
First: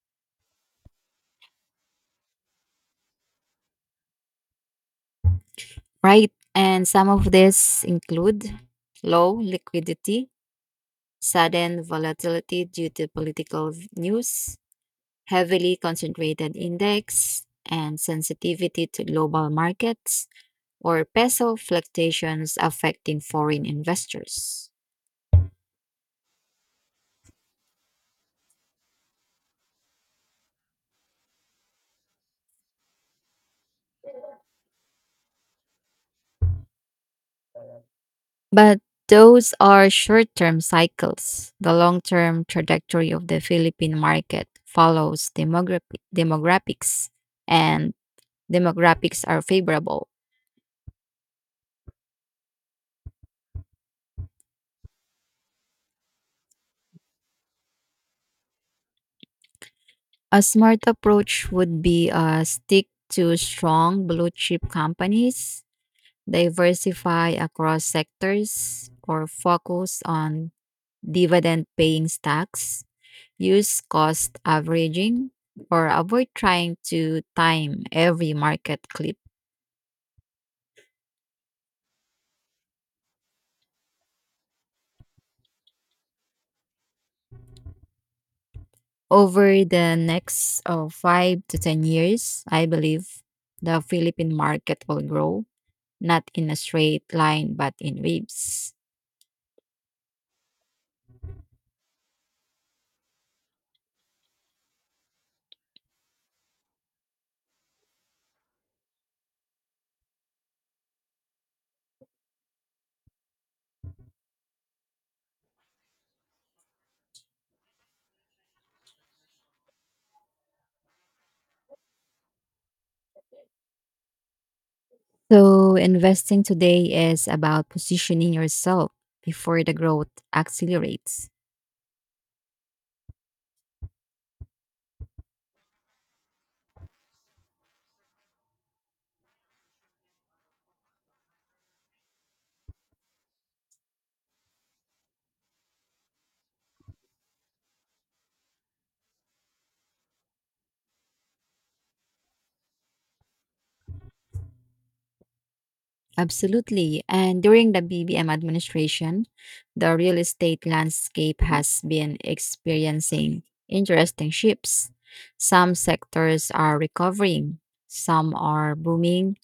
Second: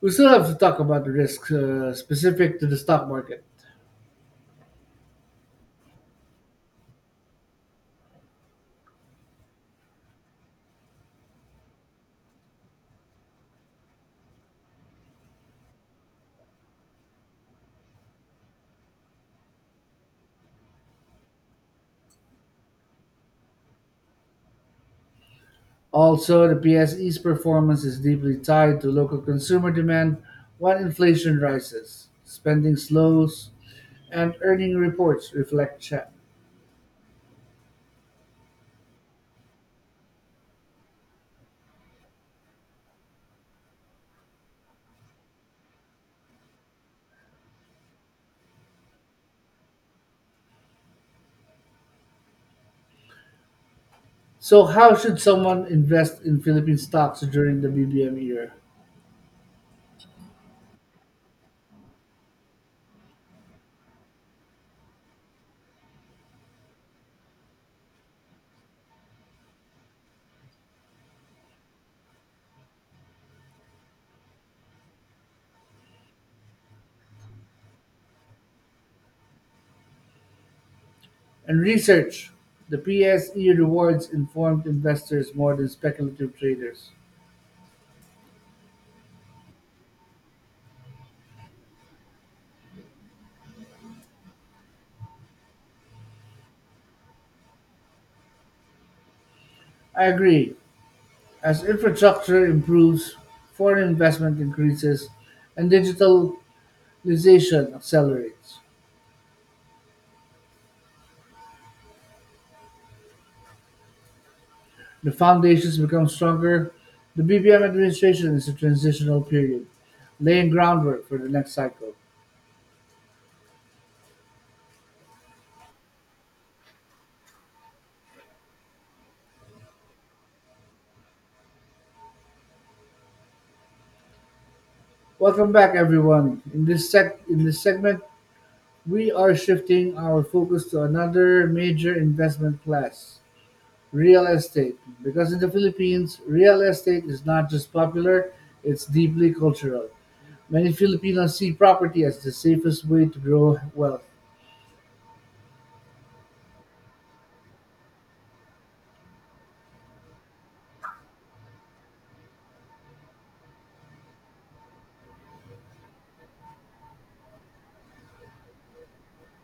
A: We still have to talk about the risks uh, specific to the stock market.
B: right? And some of these include low liquidity, sudden volatility due to political news, heavily concentrated index, and sensitivity to global markets or peso fluctuations affecting foreign investors.
A: Also, the PSE's performance is deeply tied to local consumer demand. When inflation rises, spending slows, and earning reports reflect that.
B: But those are short term cycles. The long term trajectory of the Philippine market follows demographi- demographics, and demographics are favorable.
A: So, how should someone invest in Philippine stocks during the B B M era?
B: A smart approach would be uh, stick to strong blue chip companies, diversify across sectors, or focus on dividend paying stocks, use cost averaging, or avoid trying to time every market clip.
A: And research. The P S E rewards informed investors more than speculative traders.
B: Over the next uh, five to ten years, I believe the Philippine market will grow, not in a straight line, but in waves.
A: I agree. As infrastructure improves, foreign investment increases, and digitalization accelerates. The foundations become stronger. The B B M administration is a transitional period, laying groundwork for the next cycle.
B: So, investing today is about positioning yourself before the growth accelerates.
A: Welcome back, everyone. In this sec- in this segment, we are shifting our focus to another major investment class, real estate. Because in the Philippines, real estate is not just popular; it's deeply cultural. Many Filipinos see property as the safest way to grow wealth.
B: Absolutely. And during the B B M administration, the real estate landscape has been experiencing interesting shifts. Some sectors are recovering, some are booming,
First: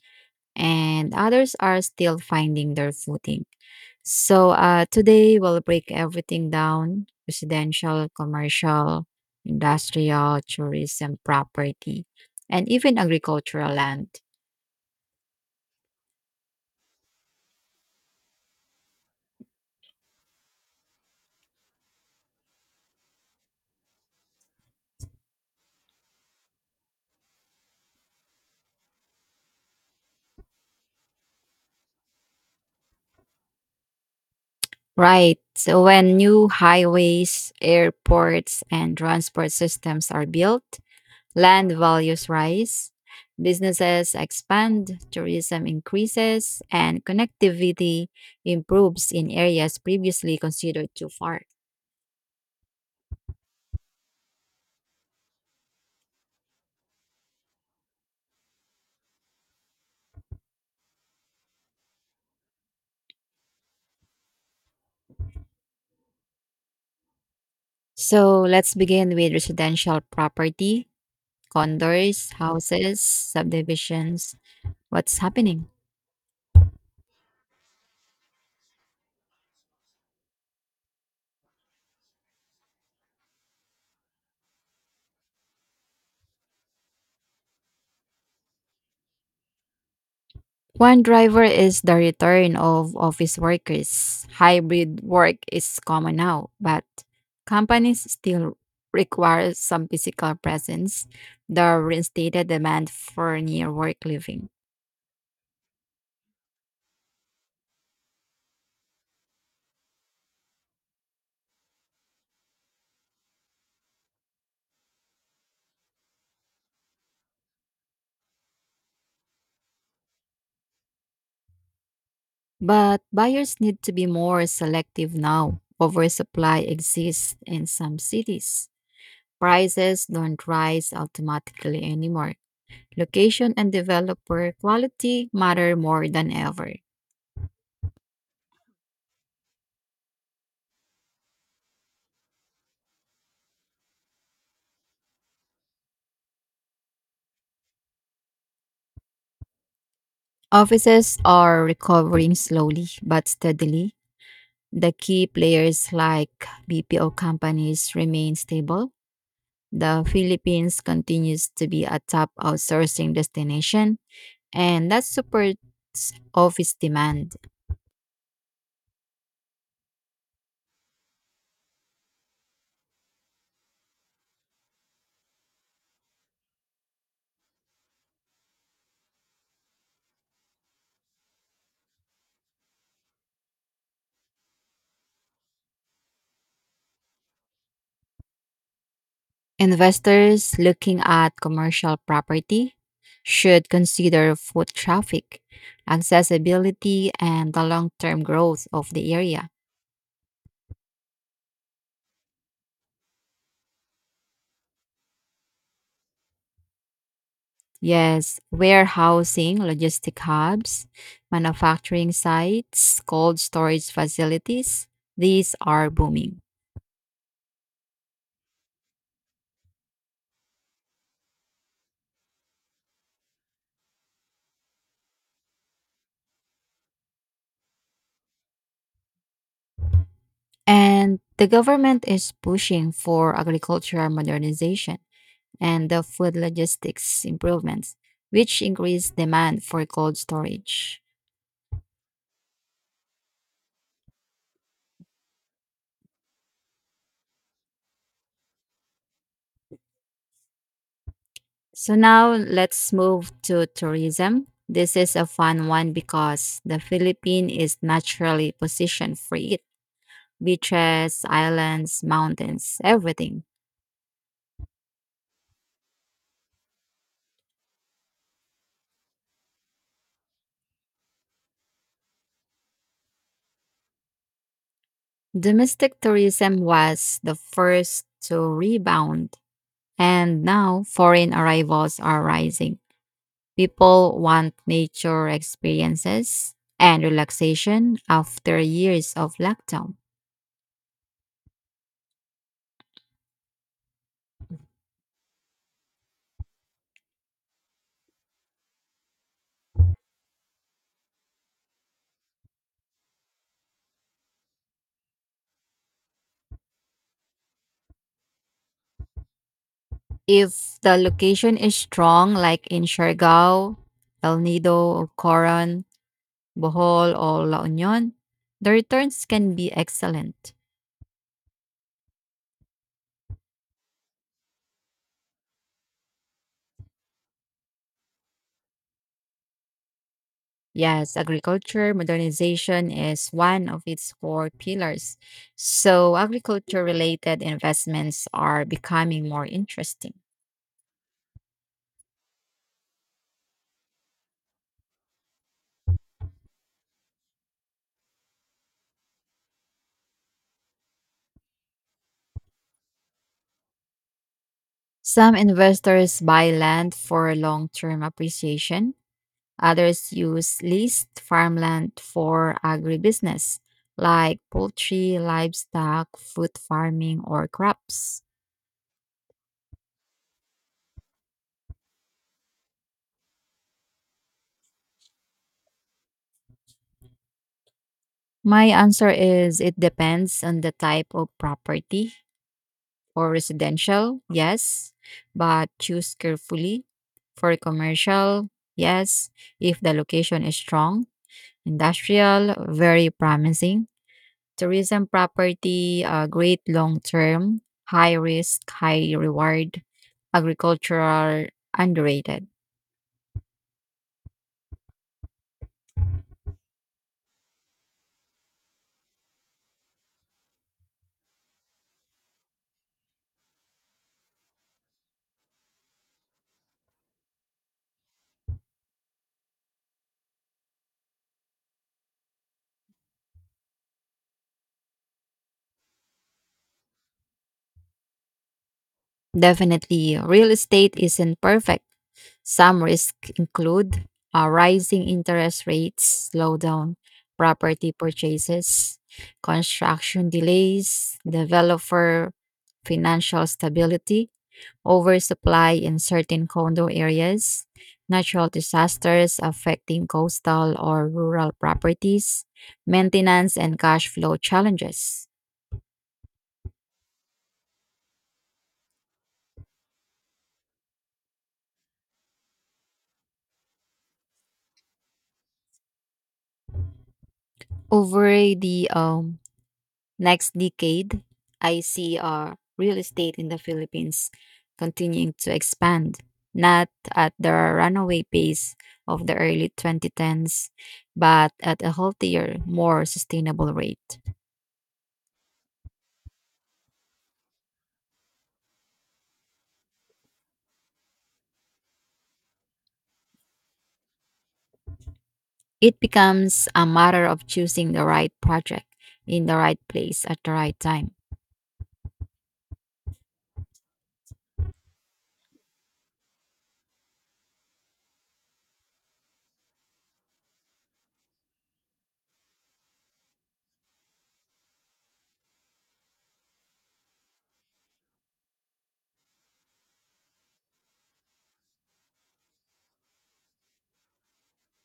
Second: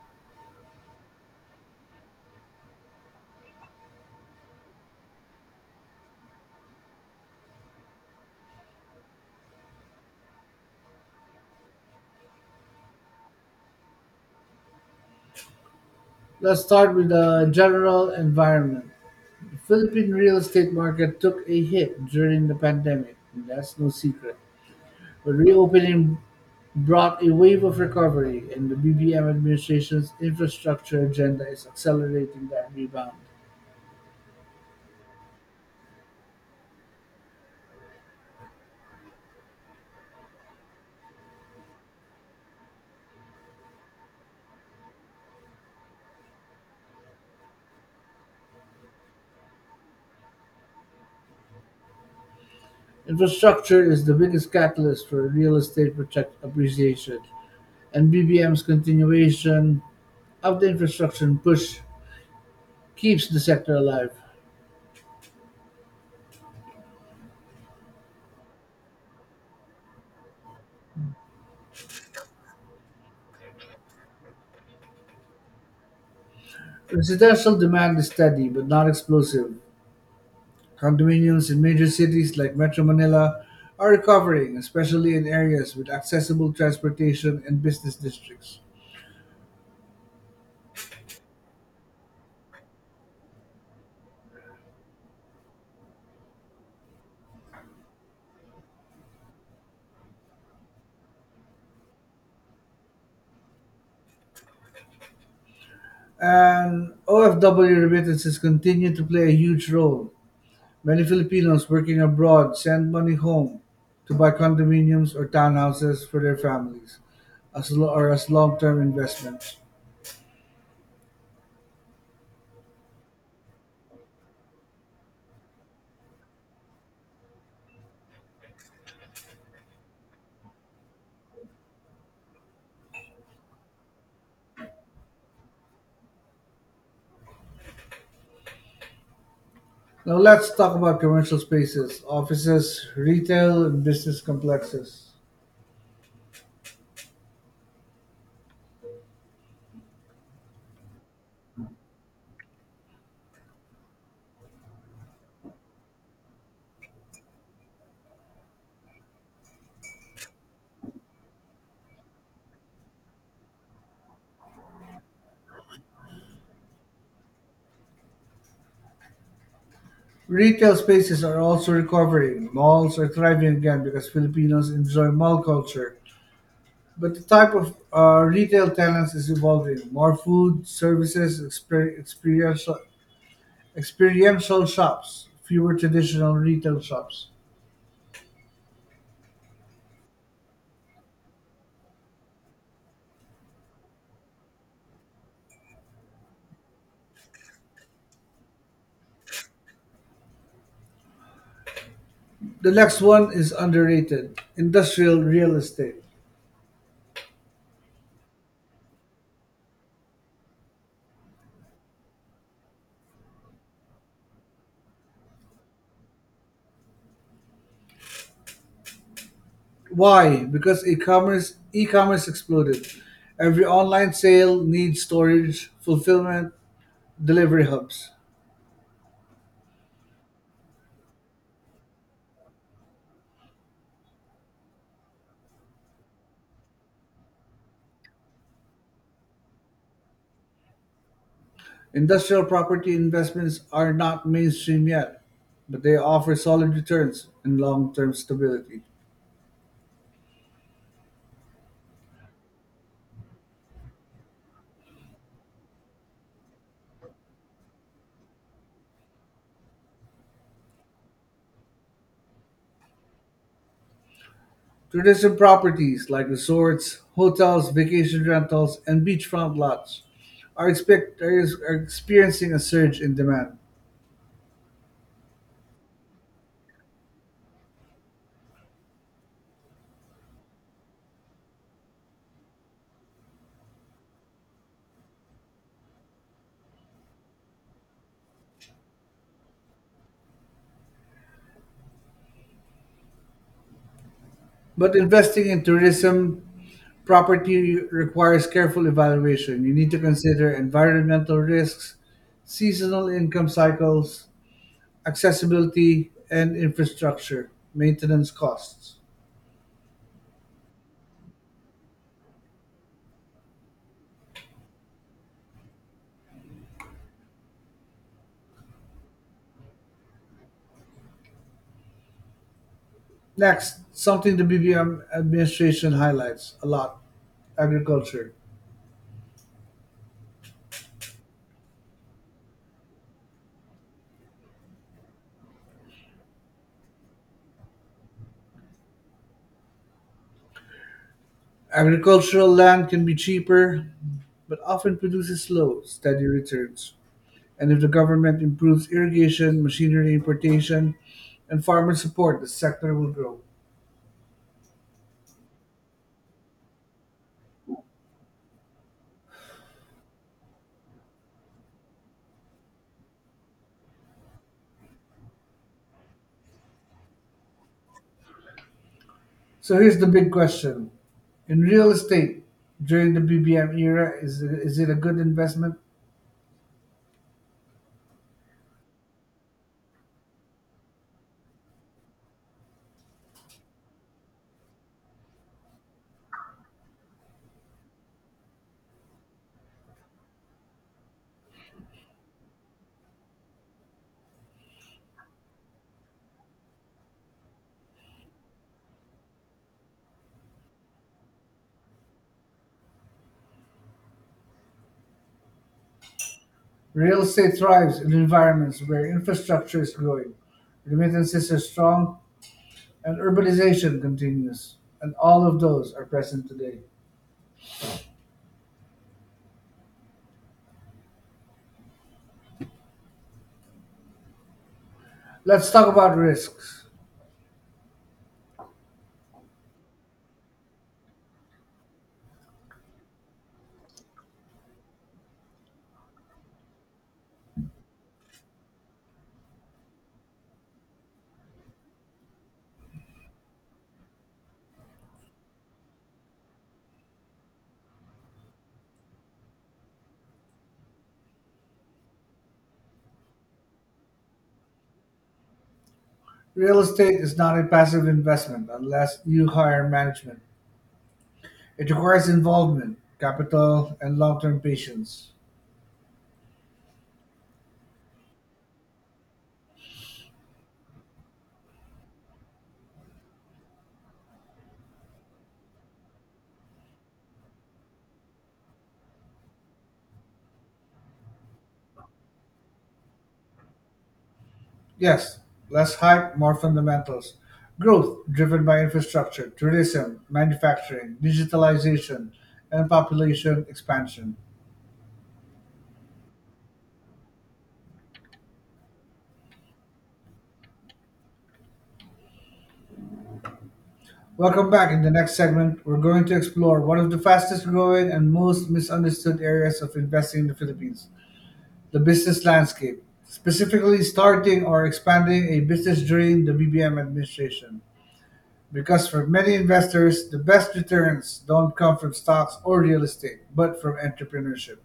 B: and others are still finding their footing. So uh, today we'll break everything down residential, commercial, industrial, tourism, property, and even agricultural land.
A: Let's start with the general environment. Philippine real estate market took a hit during the pandemic, and that's no secret, but reopening brought a wave of recovery, and the B B M administration's infrastructure agenda is accelerating that rebound.
B: Right. So when new highways, airports, and transport systems are built, land values rise, businesses expand, tourism increases, and connectivity improves in areas previously considered too far.
A: Infrastructure is the biggest catalyst for real estate project appreciation, and BBM's continuation of the infrastructure push keeps the sector alive.
B: So let's begin with residential property, condos, houses, subdivisions. What's happening?
A: Residential demand is steady but not explosive. Condominiums in major cities like Metro Manila are recovering, especially in areas with accessible transportation and business districts.
B: One driver is the return of office workers. Hybrid work is common now, but companies still require some physical presence, the reinstated demand for near work living.
A: And O F W remittances continue to play a huge role. Many Filipinos working abroad send money home to buy condominiums or townhouses for their families as lo- or as long-term investments.
B: But buyers need to be more selective now. Oversupply exists in some cities. Prices don't rise automatically anymore. Location and developer quality matter more than ever.
A: Now let's talk about commercial spaces, offices, retail, and business complexes.
B: Offices are recovering slowly but steadily. The key players like B P O companies remain stable. The Philippines continues to be a top outsourcing destination, and that supports office demand.
A: Retail spaces are also recovering. Malls are thriving again because Filipinos enjoy mall culture. But the type of uh, retail tenants is evolving. More food, services, exper- experiential, experiential shops, fewer traditional retail shops.
B: Investors looking at commercial property should consider foot traffic, accessibility, and the long term growth of the area.
A: The next one is underrated industrial real estate.
B: Yes, warehousing, logistic hubs, manufacturing sites, cold storage facilities, these are booming.
A: Why? Because e-commerce e-commerce exploded. Every online sale needs storage, fulfillment, delivery hubs.
B: And the government is pushing for agricultural modernization and the food logistics improvements, which increase demand for cold storage.
A: Industrial property investments are not mainstream yet, but they offer solid returns and long-term stability.
B: So now let's move to tourism. This is a fun one because the Philippines is naturally positioned for it beaches, islands, mountains, everything.
A: Traditional properties like resorts, hotels, vacation rentals, and beachfront lots are, expect- are is- are experiencing a surge in demand.
B: Domestic tourism was the first to rebound, and now foreign arrivals are rising. People want nature experiences and relaxation after years of lockdown.
A: But investing in tourism property requires careful evaluation. You need to consider environmental risks, seasonal income cycles, accessibility, and infrastructure maintenance costs.
B: If the location is strong, like in Siargao, El Nido, or Coron, Bohol, or La Union, the returns can be excellent.
A: Next, something the B B M administration highlights a lot, agriculture.
B: Yes, agriculture modernization is one of its core pillars. So, agriculture related investments are becoming more interesting.
A: Agricultural land can be cheaper, but often produces slow, steady returns. And if the government improves irrigation, machinery importation, and farmer support, the sector will grow.
B: Some investors buy land for long term appreciation, others use leased farmland for agribusiness, like poultry, livestock, food farming, or crops.
A: So here's the big question, in real estate during the B B M era, is it, is it a good investment?
B: My answer is it depends on the type of property or residential, yes, but choose carefully. For commercial, yes, if the location is strong. Industrial, very promising. Tourism property, uh, great long term, high risk, high reward. Agricultural, underrated.
A: Real estate thrives in environments where infrastructure is growing, remittances are strong, and urbanization continues, and all of those are present today. Let's talk about risks.
B: Definitely, real estate isn't perfect. Some risks include uh, rising interest rates, slowdown property purchases, construction delays, developer financial stability, oversupply in certain condo areas, natural disasters affecting coastal or rural properties, maintenance and cash flow challenges.
A: Real estate is not a passive investment unless you hire management. It requires involvement, capital, and long term patience.
B: Over the um, next decade, I see uh, real estate in the Philippines continuing to expand, not at the runaway pace of the early twenty tens, but at a healthier, more sustainable rate.
A: Yes, less hype, more fundamentals. Growth driven by infrastructure, tourism, manufacturing, digitalization, and population expansion.
B: It becomes a matter of choosing the right project in the right place at the right time.
A: Welcome back. In the next segment, we're going to explore one of the fastest growing and most misunderstood areas of investing in the Philippines, the business landscape, specifically starting or expanding a business during the B B M administration. Because for many investors, the best returns don't come from stocks or real estate, but from entrepreneurship.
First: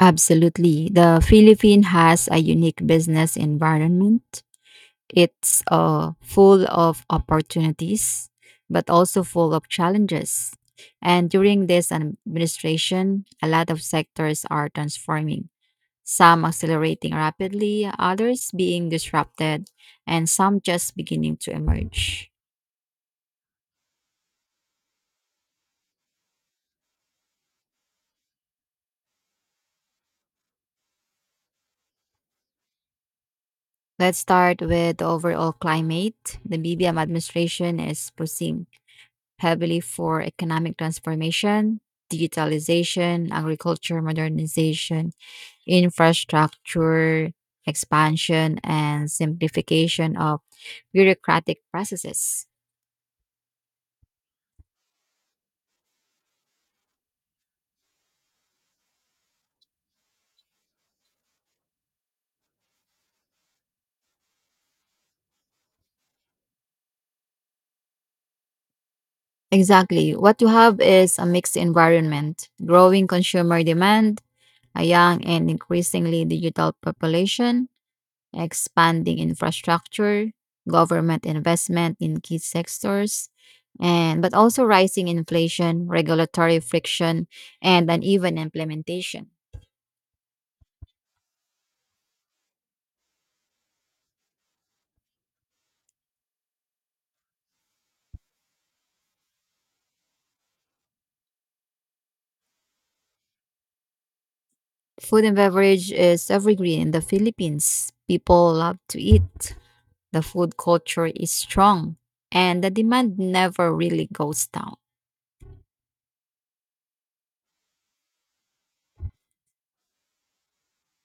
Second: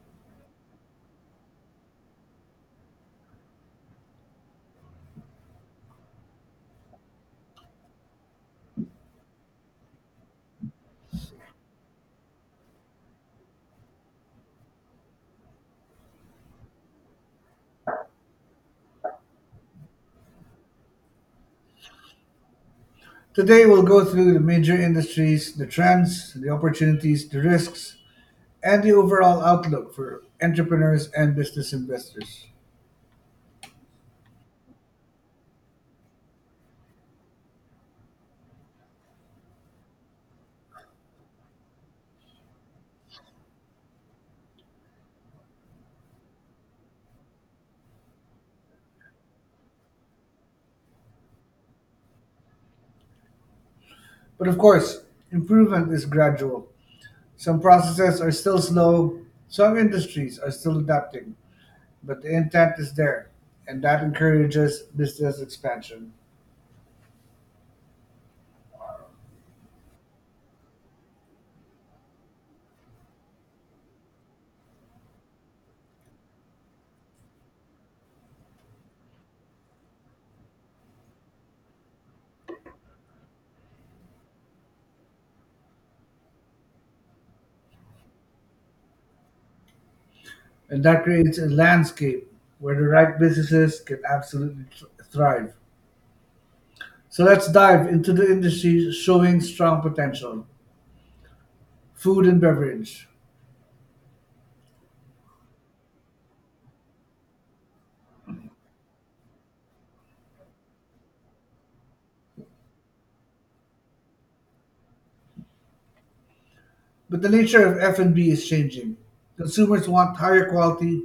B: Absolutely. The Philippines has a unique business environment. It's uh, full of opportunities, but also full of challenges. And during this administration, a lot of sectors are transforming, some accelerating rapidly, others being disrupted, and some just beginning to emerge.
A: Today, we'll go through the major industries, the trends, the opportunities, the risks, and the overall outlook for entrepreneurs and business investors.
B: Let's start with the overall climate. The B B M administration is pushing heavily for economic transformation, digitalization, agriculture modernization, infrastructure expansion and simplification of bureaucratic processes.
A: But of course, improvement is gradual. Some processes are still slow, some industries are still adapting, but the intent is there, and that encourages business expansion.
B: Exactly. What you have is a mixed environment, growing consumer demand, a young and increasingly digital population, expanding infrastructure, government investment in key sectors, and but also rising inflation, regulatory friction, and uneven implementation.
A: And that creates a landscape where the right businesses can absolutely thr- thrive. So let's dive into the industries showing strong potential, food and beverage.
B: Food and beverage is evergreen in the Philippines. People love to eat. The food culture is strong and the demand never really goes down.
A: But the nature of F and B is changing. Consumers want higher quality,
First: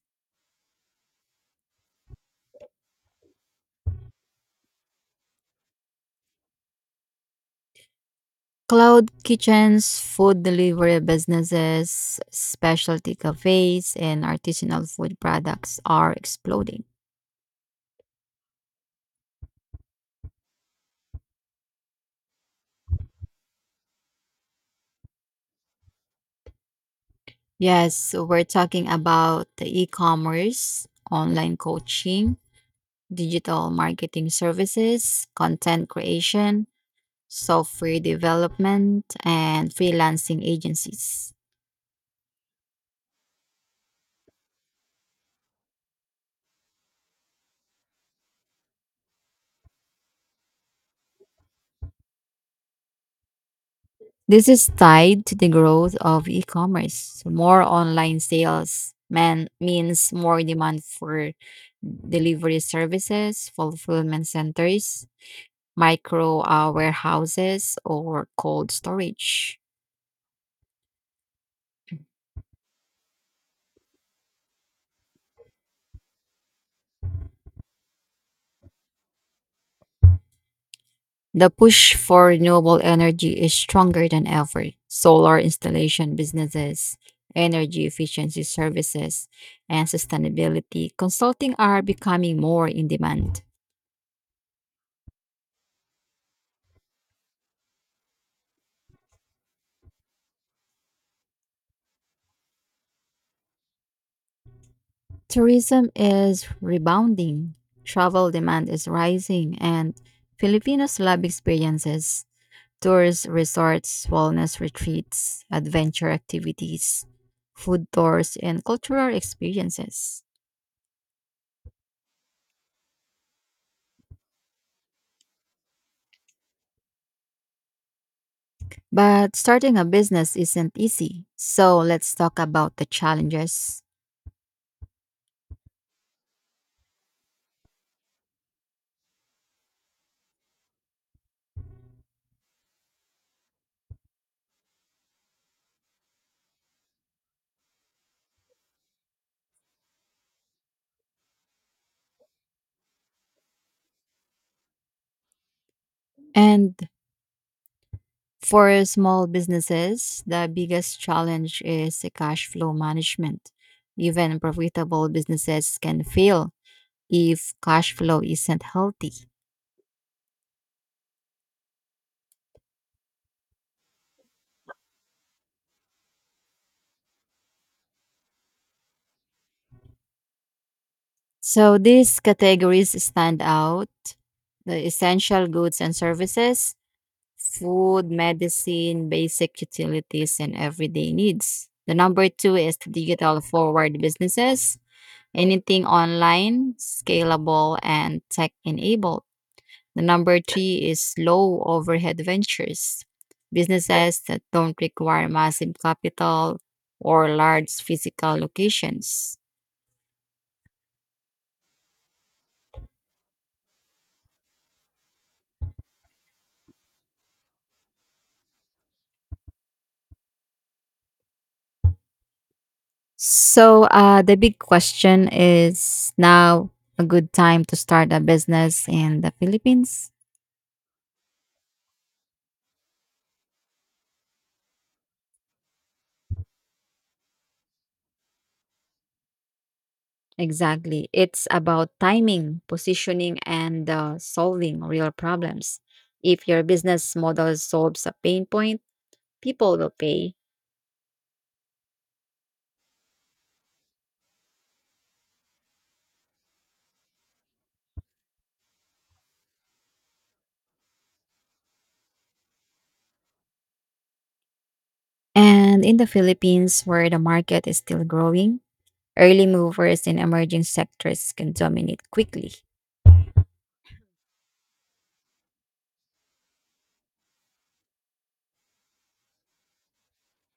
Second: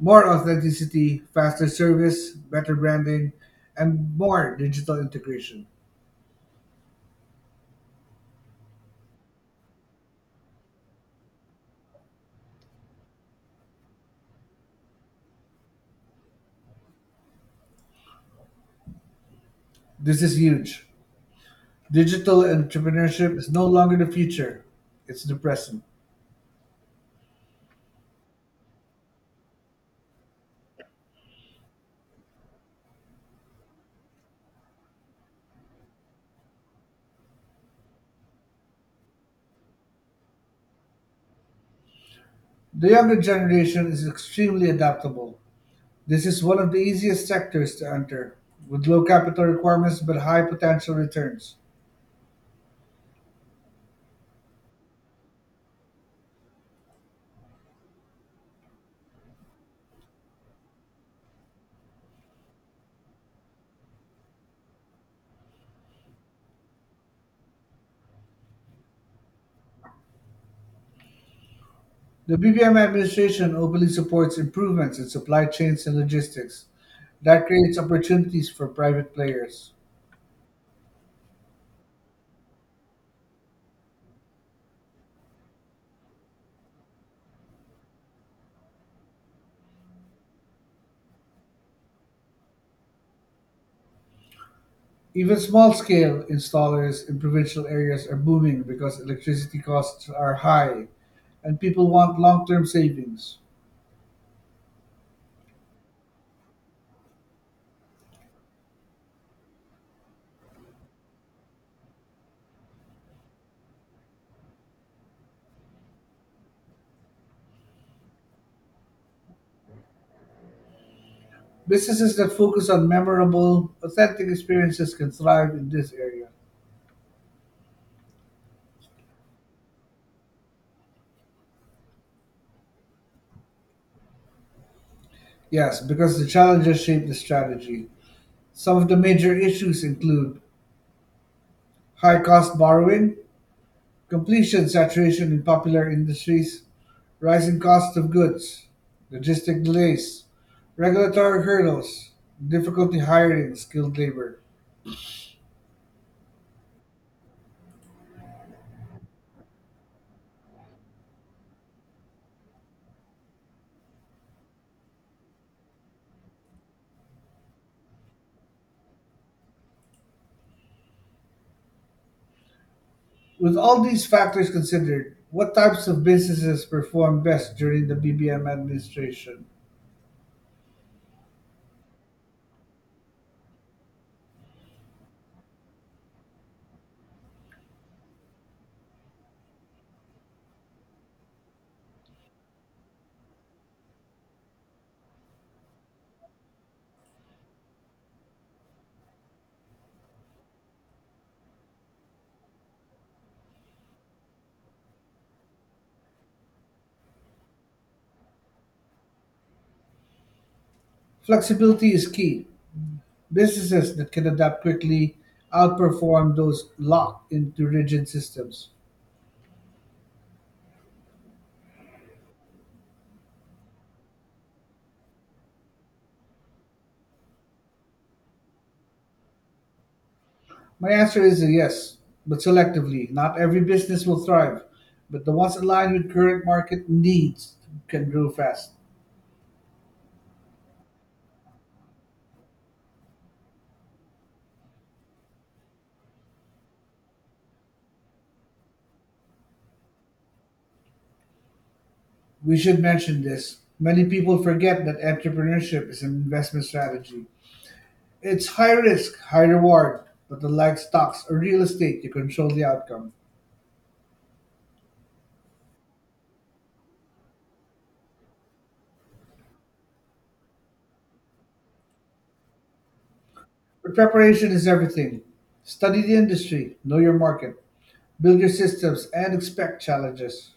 A: more authenticity, faster service, better branding, and more digital integration.
B: Cloud kitchens, food delivery businesses, specialty cafes, and artisanal food products are exploding.
A: This is huge. Digital entrepreneurship is no longer the future, it's the present.
B: Yes, so we're talking about the e commerce, online coaching, digital marketing services, content creation, software development, and freelancing agencies.
A: The younger generation is extremely adaptable. This is one of the easiest sectors to enter, with low capital requirements but high potential returns.
B: This is tied to the growth of e commerce. More online sales man, means more demand for delivery services, fulfillment centers, micro uh, warehouses, or cold storage.
A: The B B M administration openly supports improvements in supply chains and logistics that creates opportunities for private players.
B: The push for renewable energy is stronger than ever. Solar installation businesses, energy efficiency services, and sustainability consulting are becoming more in demand.
A: Even small-scale installers in provincial areas are booming because electricity costs are high and people want long-term savings.
B: Tourism is rebounding, travel demand is rising, and Filipinos love experiences. Tours, resorts, wellness retreats, adventure activities, food tours, and cultural experiences.
A: Businesses that focus on memorable, authentic experiences can thrive in this area.
B: But starting a business isn't easy. So let's talk about the challenges.
A: Yes, because the challenges shape the strategy. Some of the major issues include high cost borrowing, completion saturation in popular industries, rising cost of goods, logistic delays, regulatory hurdles, difficulty hiring skilled labor.
B: And for small businesses, the biggest challenge is the cash flow management. Even profitable businesses can fail if cash flow isn't healthy.
A: With all these factors considered, what types of businesses perform best during the B B M administration?
B: So these categories stand out the essential goods and services, food, medicine, basic utilities, and everyday needs. The number two is the digital forward businesses anything online, scalable, and tech enabled. The number three is low overhead ventures, businesses that don't require massive capital or large physical locations.
A: Flexibility is key. Businesses that can adapt quickly outperform those locked into rigid systems.
B: So, uh, the big question is now a good time to start a business in the Philippines?
A: My answer is a yes, but selectively. Not every business will thrive, but the ones aligned with current market needs can grow fast.
B: Exactly. It's about timing, positioning, and uh, solving real problems. If your business model solves a pain point, people will pay.
A: We should mention this. Many people forget that entrepreneurship is an investment strategy. It's high risk, high reward, but unlike stocks or real estate, you control the outcome.
B: And in the Philippines, where the market is still growing, early movers in emerging sectors can dominate quickly.
A: But preparation is everything. Study the industry, know your market, build your systems, and expect challenges.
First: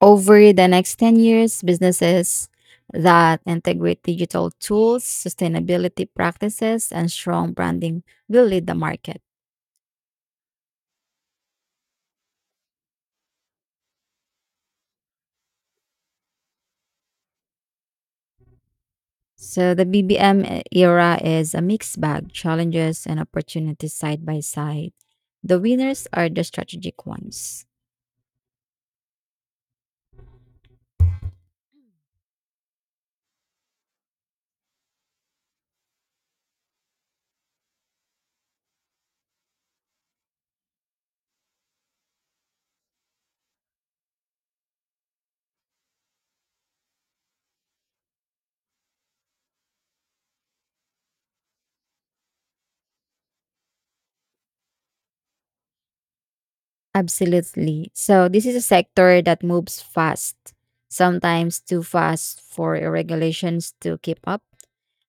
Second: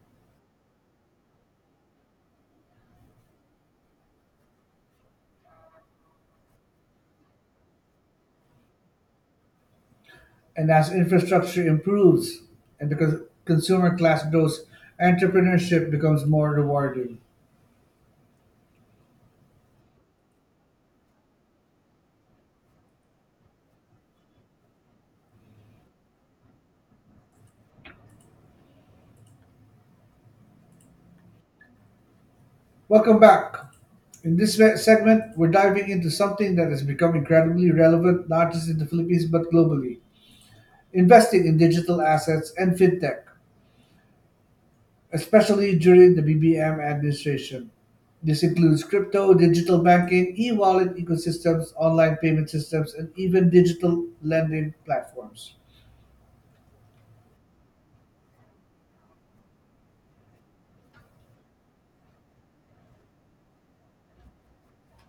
B: Over the next ten years, businesses that integrate digital tools, sustainability practices, and strong branding will lead the market.
A: And as infrastructure improves and the cons- consumer class grows, entrepreneurship becomes more rewarding.
B: So the B B M e- era is a mixed bag, challenges and opportunities side by side. The winners are the strategic ones.
A: Welcome back. In this se- segment, we're diving into something that has become incredibly relevant not just in the Philippines but globally, investing in digital assets and fintech, especially during the B B M administration. This includes crypto, digital banking, e wallet ecosystems, online payment systems, and even digital lending platforms.
B: Absolutely. So this is a sector that moves fast, sometimes too fast for regulations to keep up.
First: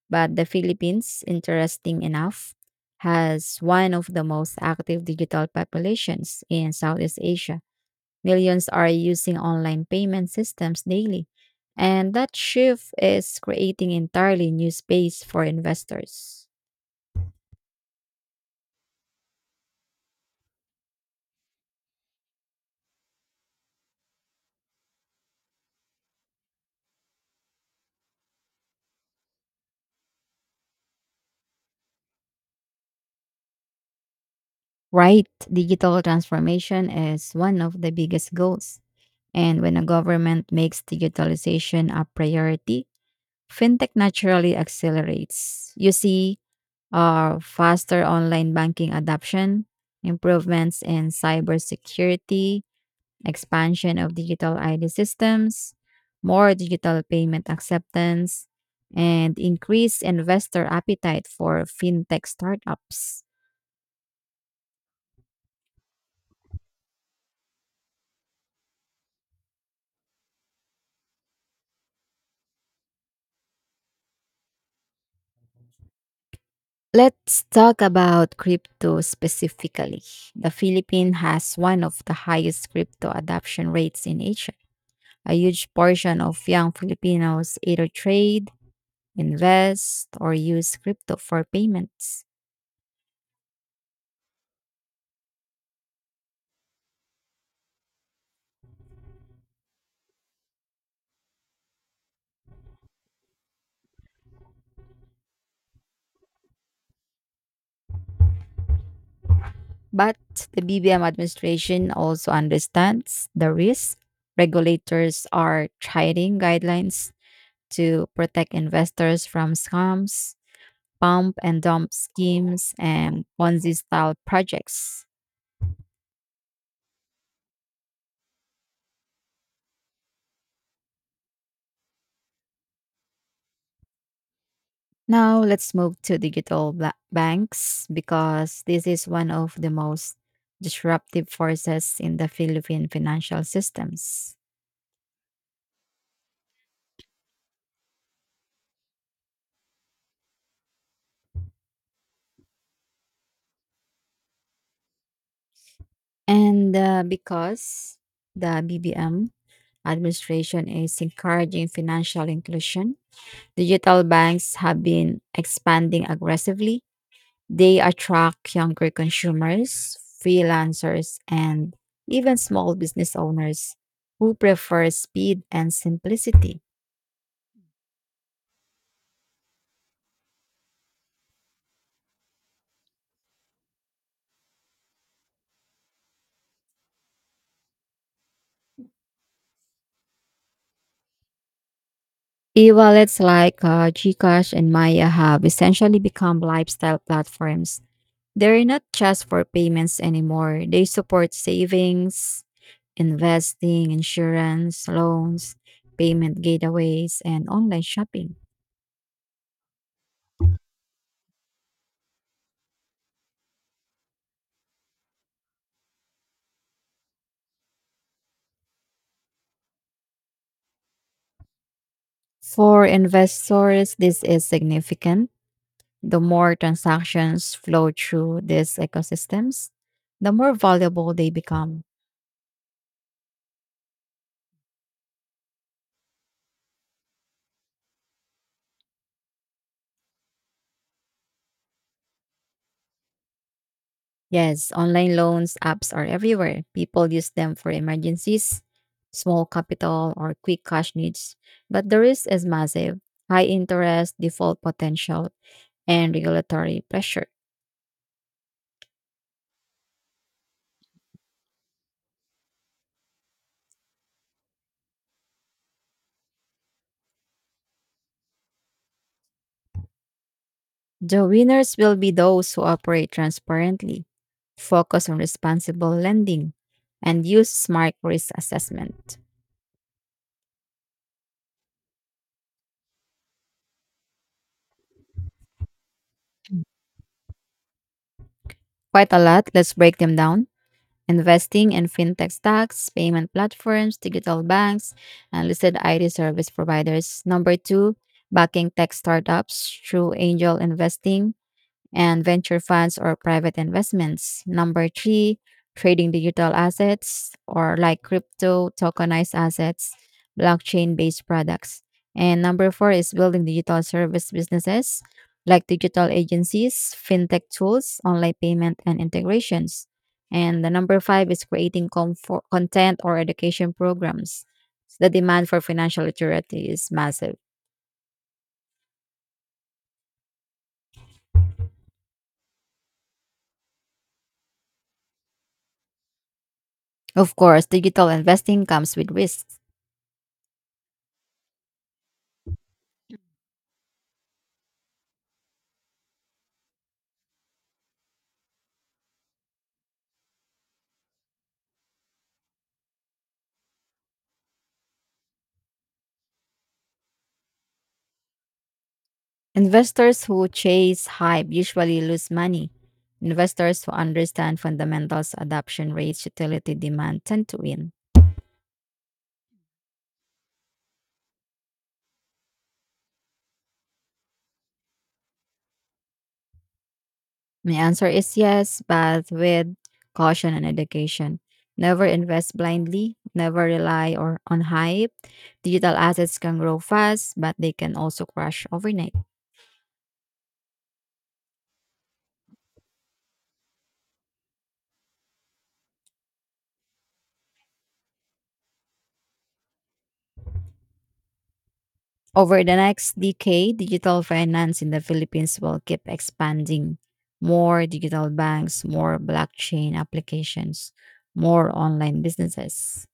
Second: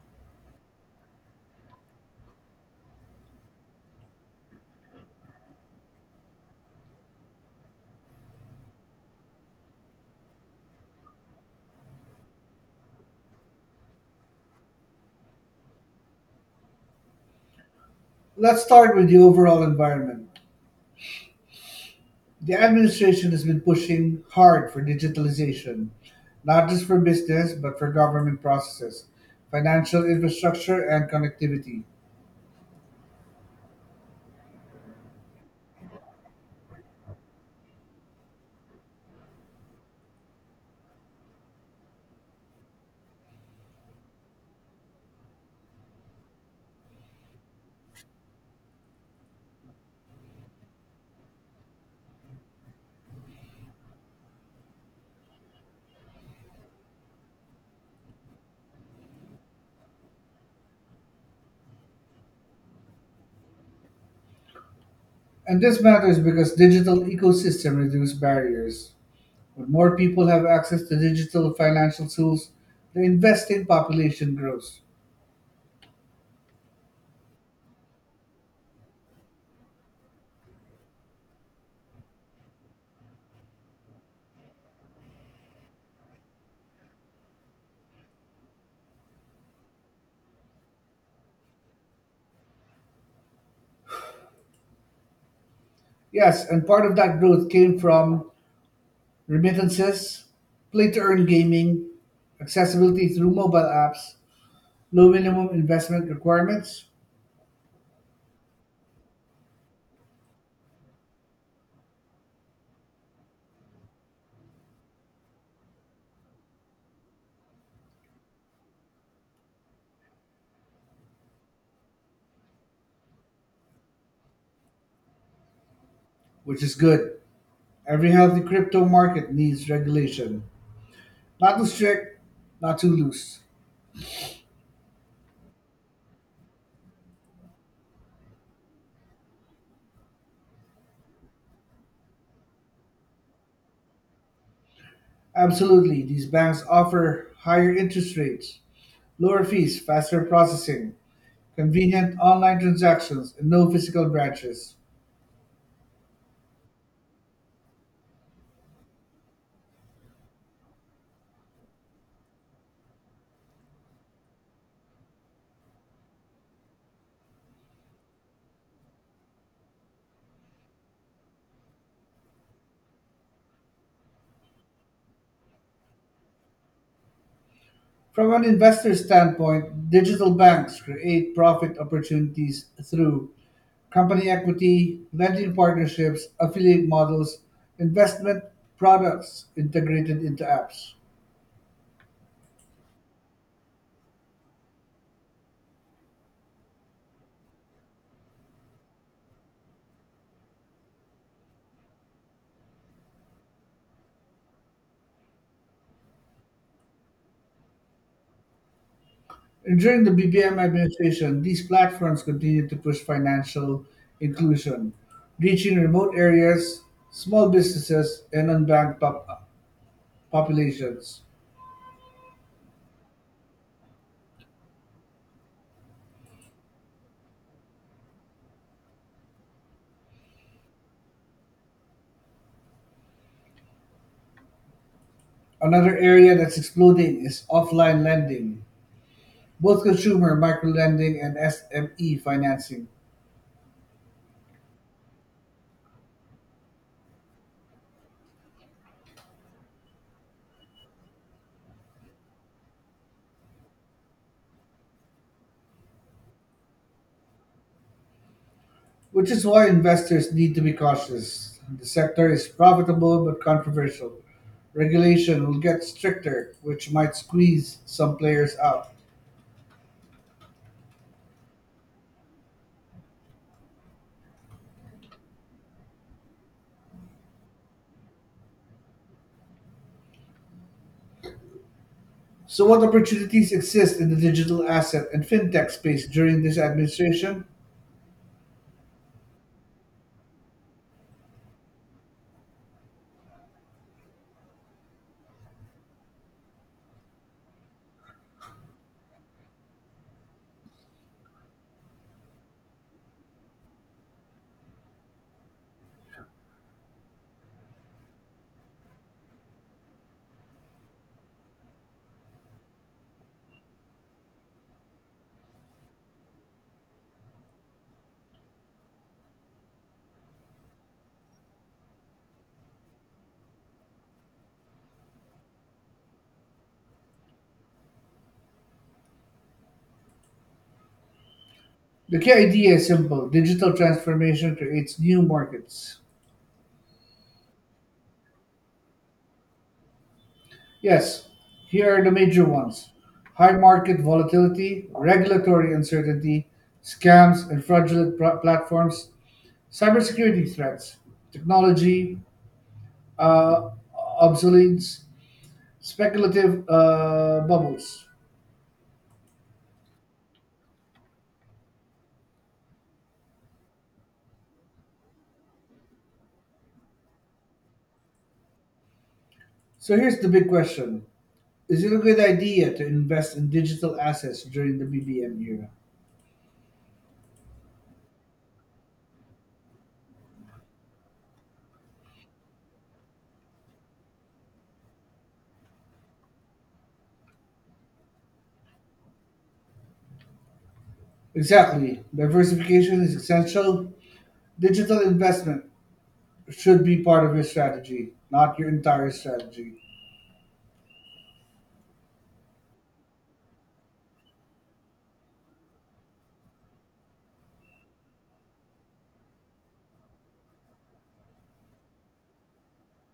B: But the Philippines, interesting enough, has one of the most active digital populations in Southeast Asia. Millions are using online payment systems daily. And that shift is creating entirely new space for investors.
A: Let's start with the overall environment. The administration has been pushing hard for digitalization, not just for business, but for government processes, financial infrastructure, and connectivity.
B: Right, digital transformation is one of the biggest goals. And when a government makes digitalization a priority, fintech naturally accelerates. You see uh, faster online banking adoption, improvements in cybersecurity, expansion of digital I D systems, more digital payment acceptance, and increased investor appetite for fintech startups.
A: And this matters because digital ecosystem reduce barriers. When more people have access to digital financial tools, the investing population grows.
B: Let's talk about crypto specifically. The Philippines has one of the highest crypto adoption rates in Asia. A huge portion of young Filipinos either trade, invest, or use crypto for payments.
A: Yes, and part of that growth came from remittances, play to earn gaming, accessibility through mobile apps, low minimum investment requirements,
B: But the B B M administration also understands the risk. Regulators are trying guidelines to protect investors from scams, pump and dump schemes, and Ponzi style projects.
A: which is good. Every healthy crypto market needs regulation. Not too strict, not too loose.
B: Now let's move to digital ba- banks because this is one of the most disruptive forces in the Philippine financial systems.
A: Absolutely, these banks offer higher interest rates, lower fees, faster processing, convenient online transactions, and no physical branches.
B: And uh, because the B B M administration is encouraging financial inclusion, digital banks have been expanding aggressively. They attract younger consumers, freelancers, and even small business owners who prefer speed and simplicity.
A: From an investor standpoint, digital banks create profit opportunities through company equity, lending partnerships, affiliate models, investment products integrated into apps.
B: E-wallets like uh, Gcash and Maya have essentially become lifestyle platforms. They're not just for payments anymore. They support savings, investing, insurance, loans, payment gateways, and online shopping.
A: During the B B M administration, these platforms continued to push financial inclusion, reaching remote areas, small businesses, and unbanked pop- populations.
B: For investors, this is significant. The more transactions flow through these ecosystems, the more valuable they become.
A: Another area that's exploding is offline lending, both consumer microlending and S M E financing,
B: Yes, online loans apps are everywhere. People use them for emergencies, small capital, or quick cash needs. But the risk is massive: high interest, default potential, and regulatory pressure.
A: which is why investors need to be cautious. The sector is profitable but controversial. Regulation will get stricter, which might squeeze some players out.
B: The winners will be those who operate transparently, focus on responsible lending, and use smart risk assessment.
A: So, what opportunities exist in the digital asset and fintech space during this administration?
B: Quite a lot. Let's break them down. Investing and fintech stocks, payment platforms, digital banks, and listed I T service providers. Number two, backing tech startups through angel investing and venture funds or private investments. Number three, trading digital assets or like crypto, tokenized assets, blockchain based products. And number four is building digital service businesses like digital agencies, fintech tools, online payment, and integrations. And the number five is creating comfort, content or education programs. The demand for financial literacy is massive.
A: The key idea is simple digital transformation creates new markets.
B: Of course, digital investing comes with risks.
A: Yes, here are the major ones high market volatility, regulatory uncertainty, scams and fraudulent pr- platforms, cybersecurity threats, technology uh, obsolescence, speculative uh, bubbles.
B: Investors who chase hype usually lose money. Investors who understand fundamentals, adoption rates, utility demand tend to win.
A: So, here's the big question is it a good idea to invest in digital assets during the B B M era?
B: My answer is yes, but with caution and education. Never invest blindly, never rely or on hype. Digital assets can grow fast, but they can also crash overnight.
A: Exactly. Diversification is essential. Digital investment should be part of your strategy, not your entire strategy.
B: Over the next decade, digital finance in the Philippines will keep expanding. More digital banks, more blockchain applications, more online businesses.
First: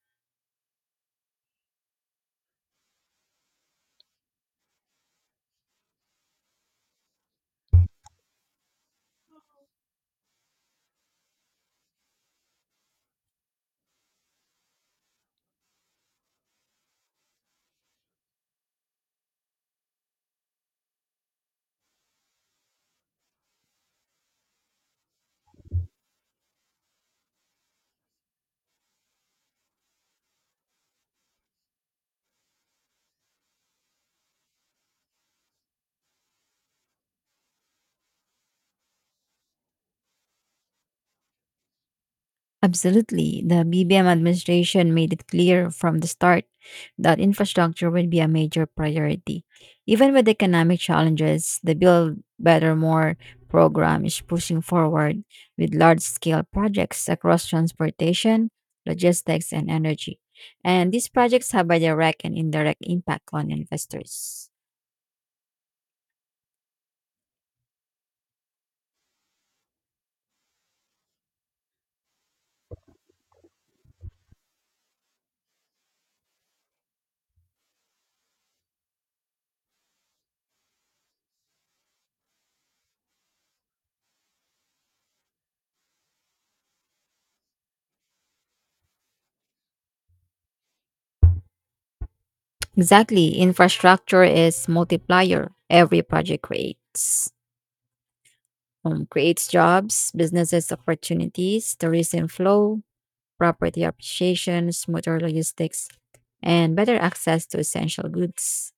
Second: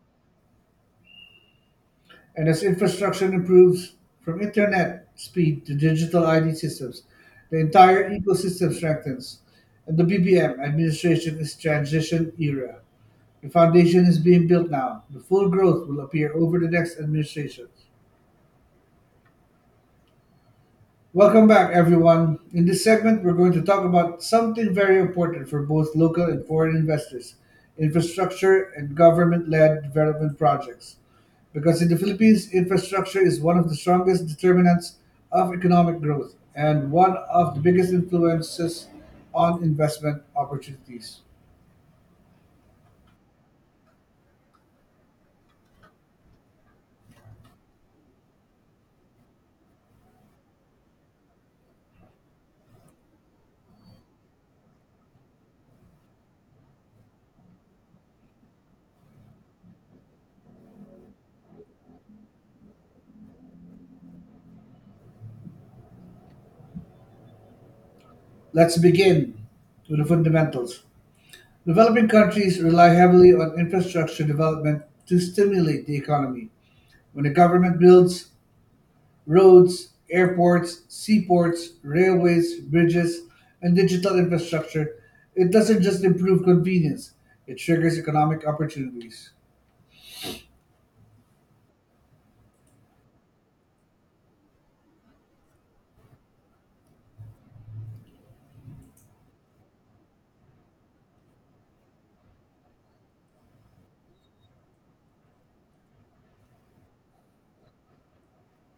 A: And as infrastructure improves from internet speed to digital I D systems, the entire ecosystem strengthens. And the B B M administration is transition era. The foundation is being built now. The full growth will appear over the next administration. Welcome back, everyone. In this segment, we're going to talk about something very important for both local and foreign investors infrastructure and government led development projects. Because in the Philippines, infrastructure is one of the strongest determinants of economic growth and one of the biggest influences on investment opportunities.
B: Absolutely. The B B M administration made it clear from the start that infrastructure would be a major priority. Even with economic challenges, the Build Better More program is pushing forward with large scale projects across transportation, logistics, and energy. And these projects have a direct and indirect impact on investors.
A: Let's begin with the fundamentals. Developing countries rely heavily on infrastructure development to stimulate the economy. When a government builds roads, airports, seaports, railways, bridges, and digital infrastructure, it doesn't just improve convenience, it triggers economic opportunities.
B: Exactly. Infrastructure is multiplier every project creates. Um, creates jobs, businesses opportunities, tourism flow, property appreciation, smoother logistics, and better access to essential goods.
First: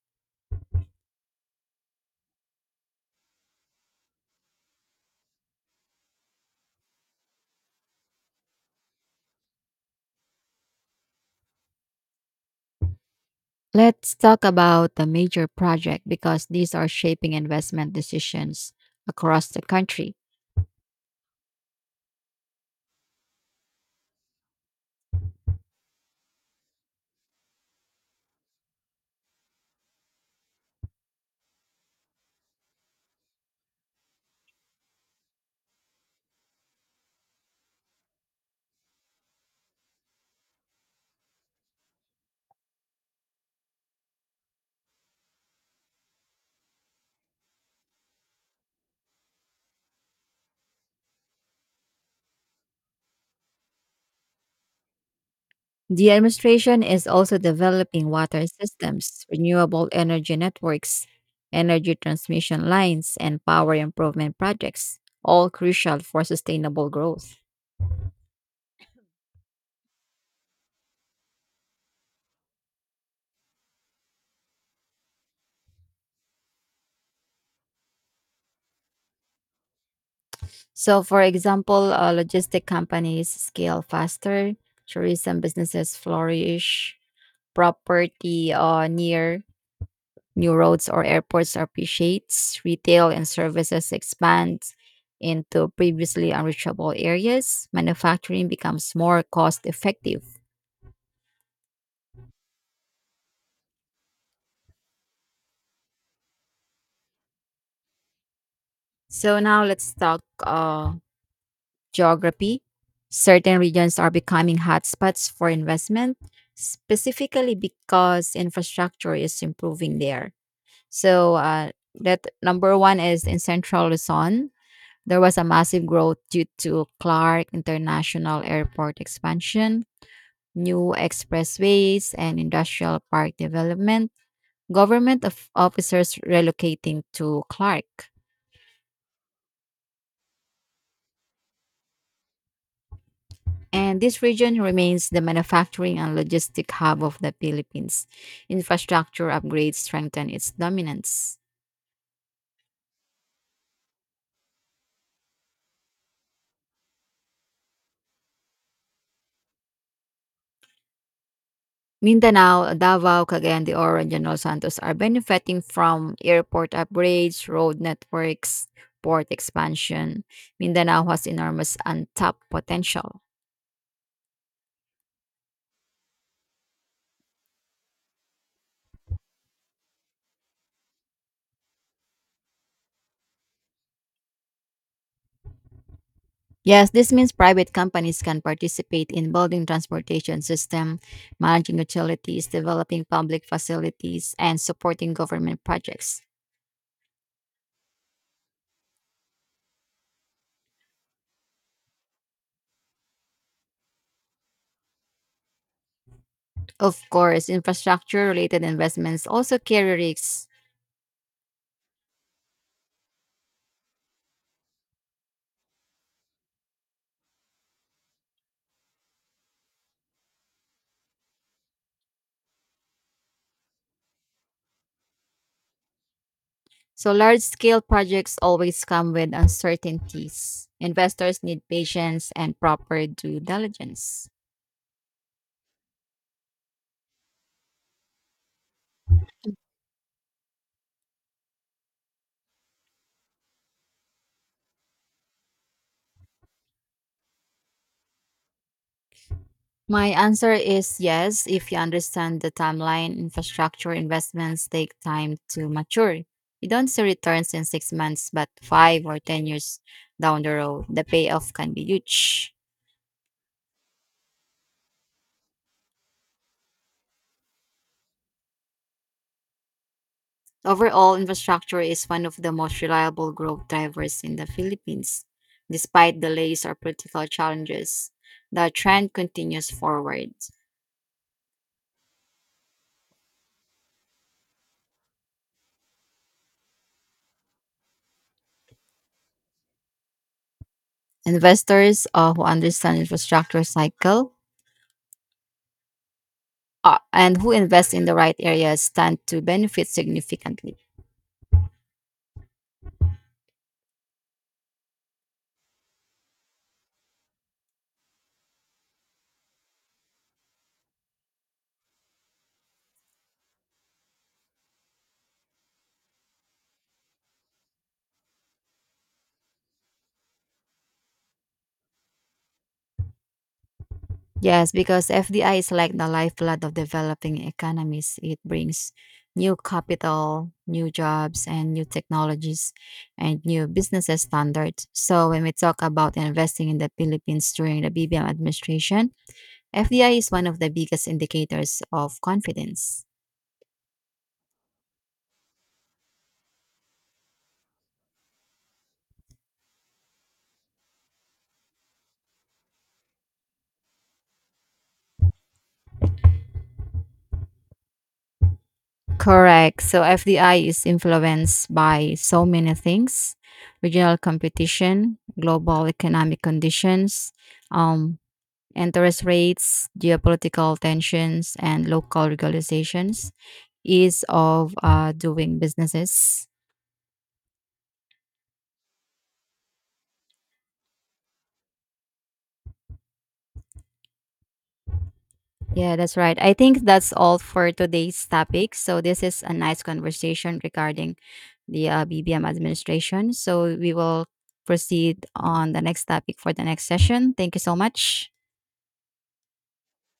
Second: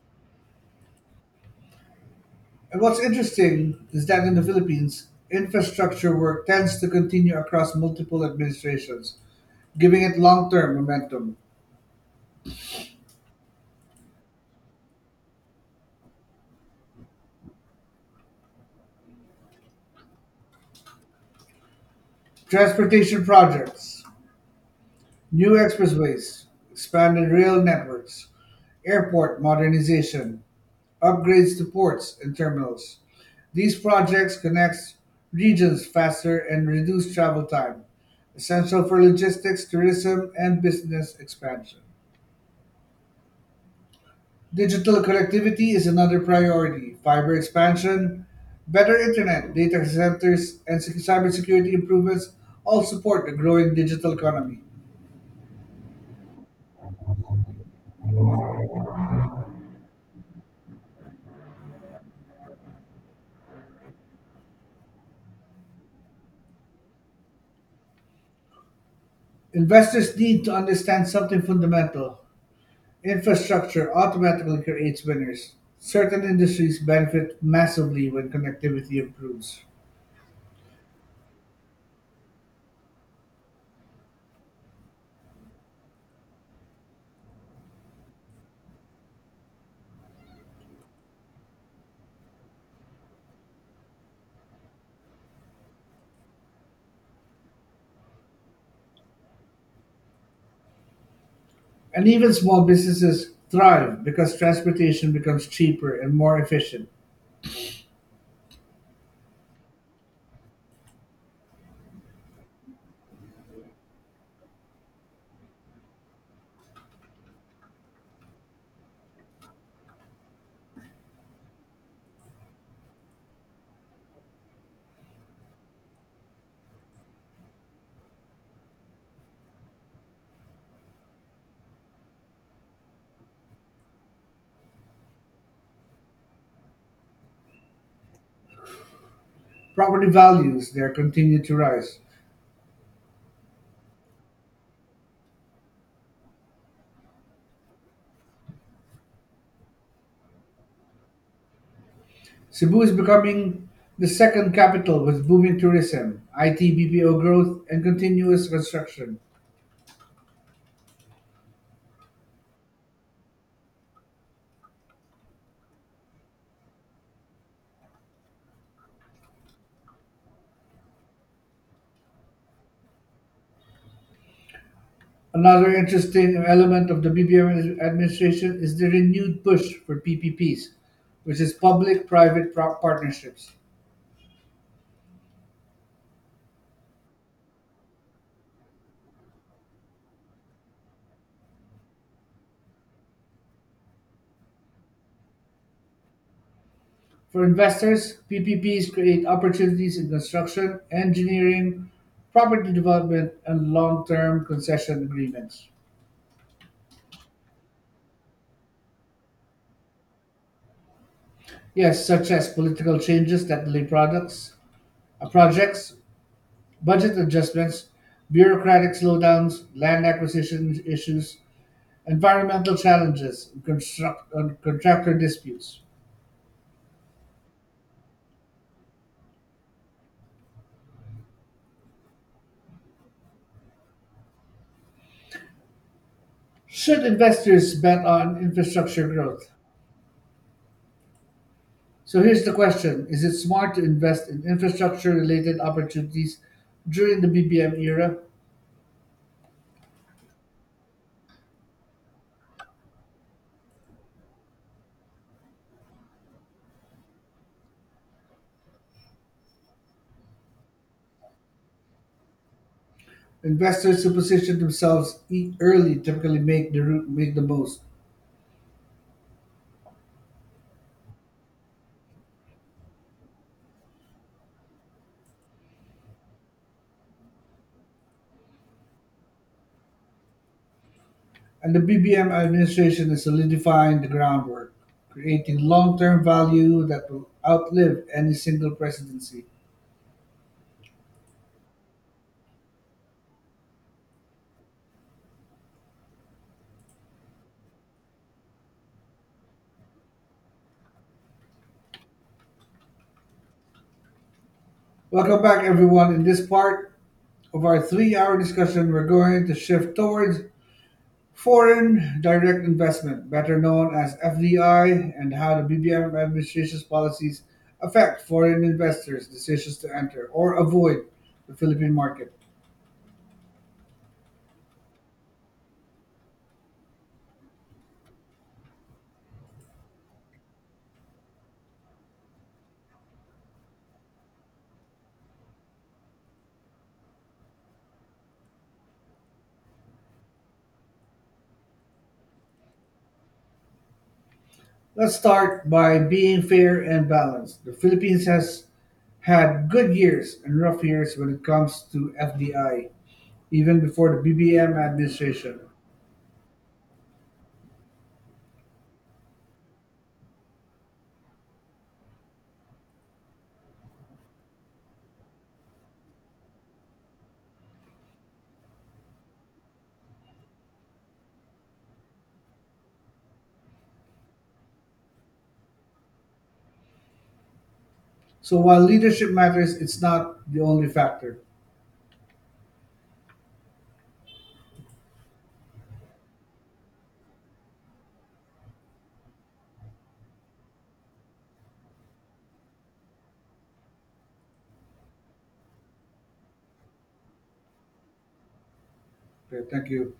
A: And what's interesting is that in the Philippines, infrastructure work tends to continue across multiple administrations, giving it long term momentum.
B: Let's talk about the major project because these are shaping investment decisions across the country.
A: Transportation projects, new expressways, expanded rail networks, airport modernization, upgrades to ports and terminals. These projects connect regions faster and reduce travel time, essential for logistics, tourism, and business expansion. Digital connectivity is another priority. Fiber expansion, better internet, data centers, and sec- cybersecurity improvements all support the growing digital economy.
B: The administration is also developing water systems, renewable energy networks, energy transmission lines, and power improvement projects, all crucial for sustainable growth.
A: Investors need to understand something fundamental. Infrastructure automatically creates winners. Certain industries benefit massively when connectivity improves.
B: So, for example, uh, logistic companies scale faster, tourism businesses flourish, property uh, near new roads or airports appreciates, retail and services expand into previously unreachable areas, manufacturing becomes more cost effective.
A: And even small businesses thrive because transportation becomes cheaper and more efficient.
B: So, now let's talk uh, geography. Certain regions are becoming hotspots for investment, specifically because infrastructure is improving there. So uh, that number one is in Central Luzon, there was a massive growth due to Clark International Airport expansion, new expressways, and industrial park development. Government of officers relocating to Clark.
A: Property values there continue to rise.
B: And this region remains the manufacturing and logistic hub of the Philippines. Infrastructure upgrades strengthen its dominance.
A: Cebu is becoming the second capital with booming tourism, I T B P O growth, and continuous construction.
B: Mindanao, Davao, Cagayan de Oro, and General Santos are benefiting from airport upgrades, road networks, port expansion. Mindanao has enormous untapped potential.
A: Another interesting element of the B B M administration is the renewed push for P P Ps, which is public private partnerships.
B: Yes, this means private companies can participate in building transportation system, managing utilities, developing public facilities, and supporting government projects.
A: For investors, P P Ps create opportunities in construction, engineering, property development, and long term concession agreements.
B: Of course, infrastructure related investments also carry risks.
A: Yes, such as political changes that delay products, uh, projects, budget adjustments, bureaucratic slowdowns, land acquisition issues, environmental challenges, and construct, and contractor disputes.
B: So large scale projects always come with uncertainties. Investors need patience and proper due diligence.
A: Should investors bet on infrastructure growth? So here's the question: is it smart to invest in infrastructure-related opportunities during the B B M era?
B: My answer is yes, if you understand the timeline, infrastructure investments take time to mature. You don't see returns in six months, but five or ten years down the road, the payoff can be huge.
A: Investors who position themselves e- early typically make the route make the most,
B: Overall, infrastructure is one of the most reliable growth drivers in the Philippines. Despite delays or political challenges, the trend continues forward.
A: and the B B M administration is solidifying the groundwork, creating long-term value that will outlive any single presidency.
B: Investors uh, who understand infrastructure cycle uh, and who invest in the right areas stand to benefit significantly.
A: Welcome back, everyone. In this part of our three-hour discussion, we're going to shift towards foreign direct investment, better known as F D I, and how the B B M administration's policies affect foreign investors' decisions to enter or avoid the Philippine market.
B: Yes, because F D I is like the lifeblood of developing economies. It brings new capital, new jobs, and new technologies and new businesses standards. So, when we talk about investing in the Philippines during the B B M administration, F D I is one of the biggest indicators of confidence.
A: Let's start by being fair and balanced. The Philippines has had good years and rough years when it comes to F D I, even before the B B M administration.
B: Correct. So, F D I is influenced by so many things: regional competition, global economic conditions, um, interest rates, geopolitical tensions, and local regulations ease of uh, doing businesses.
A: So while leadership matters, it's not the only factor.
B: Yeah, that's right. I think that's all for today's topic. So this is a nice conversation regarding the uh, B B M administration. So we will proceed on the next topic for the next session. Thank you so much.
A: Okay, thank you.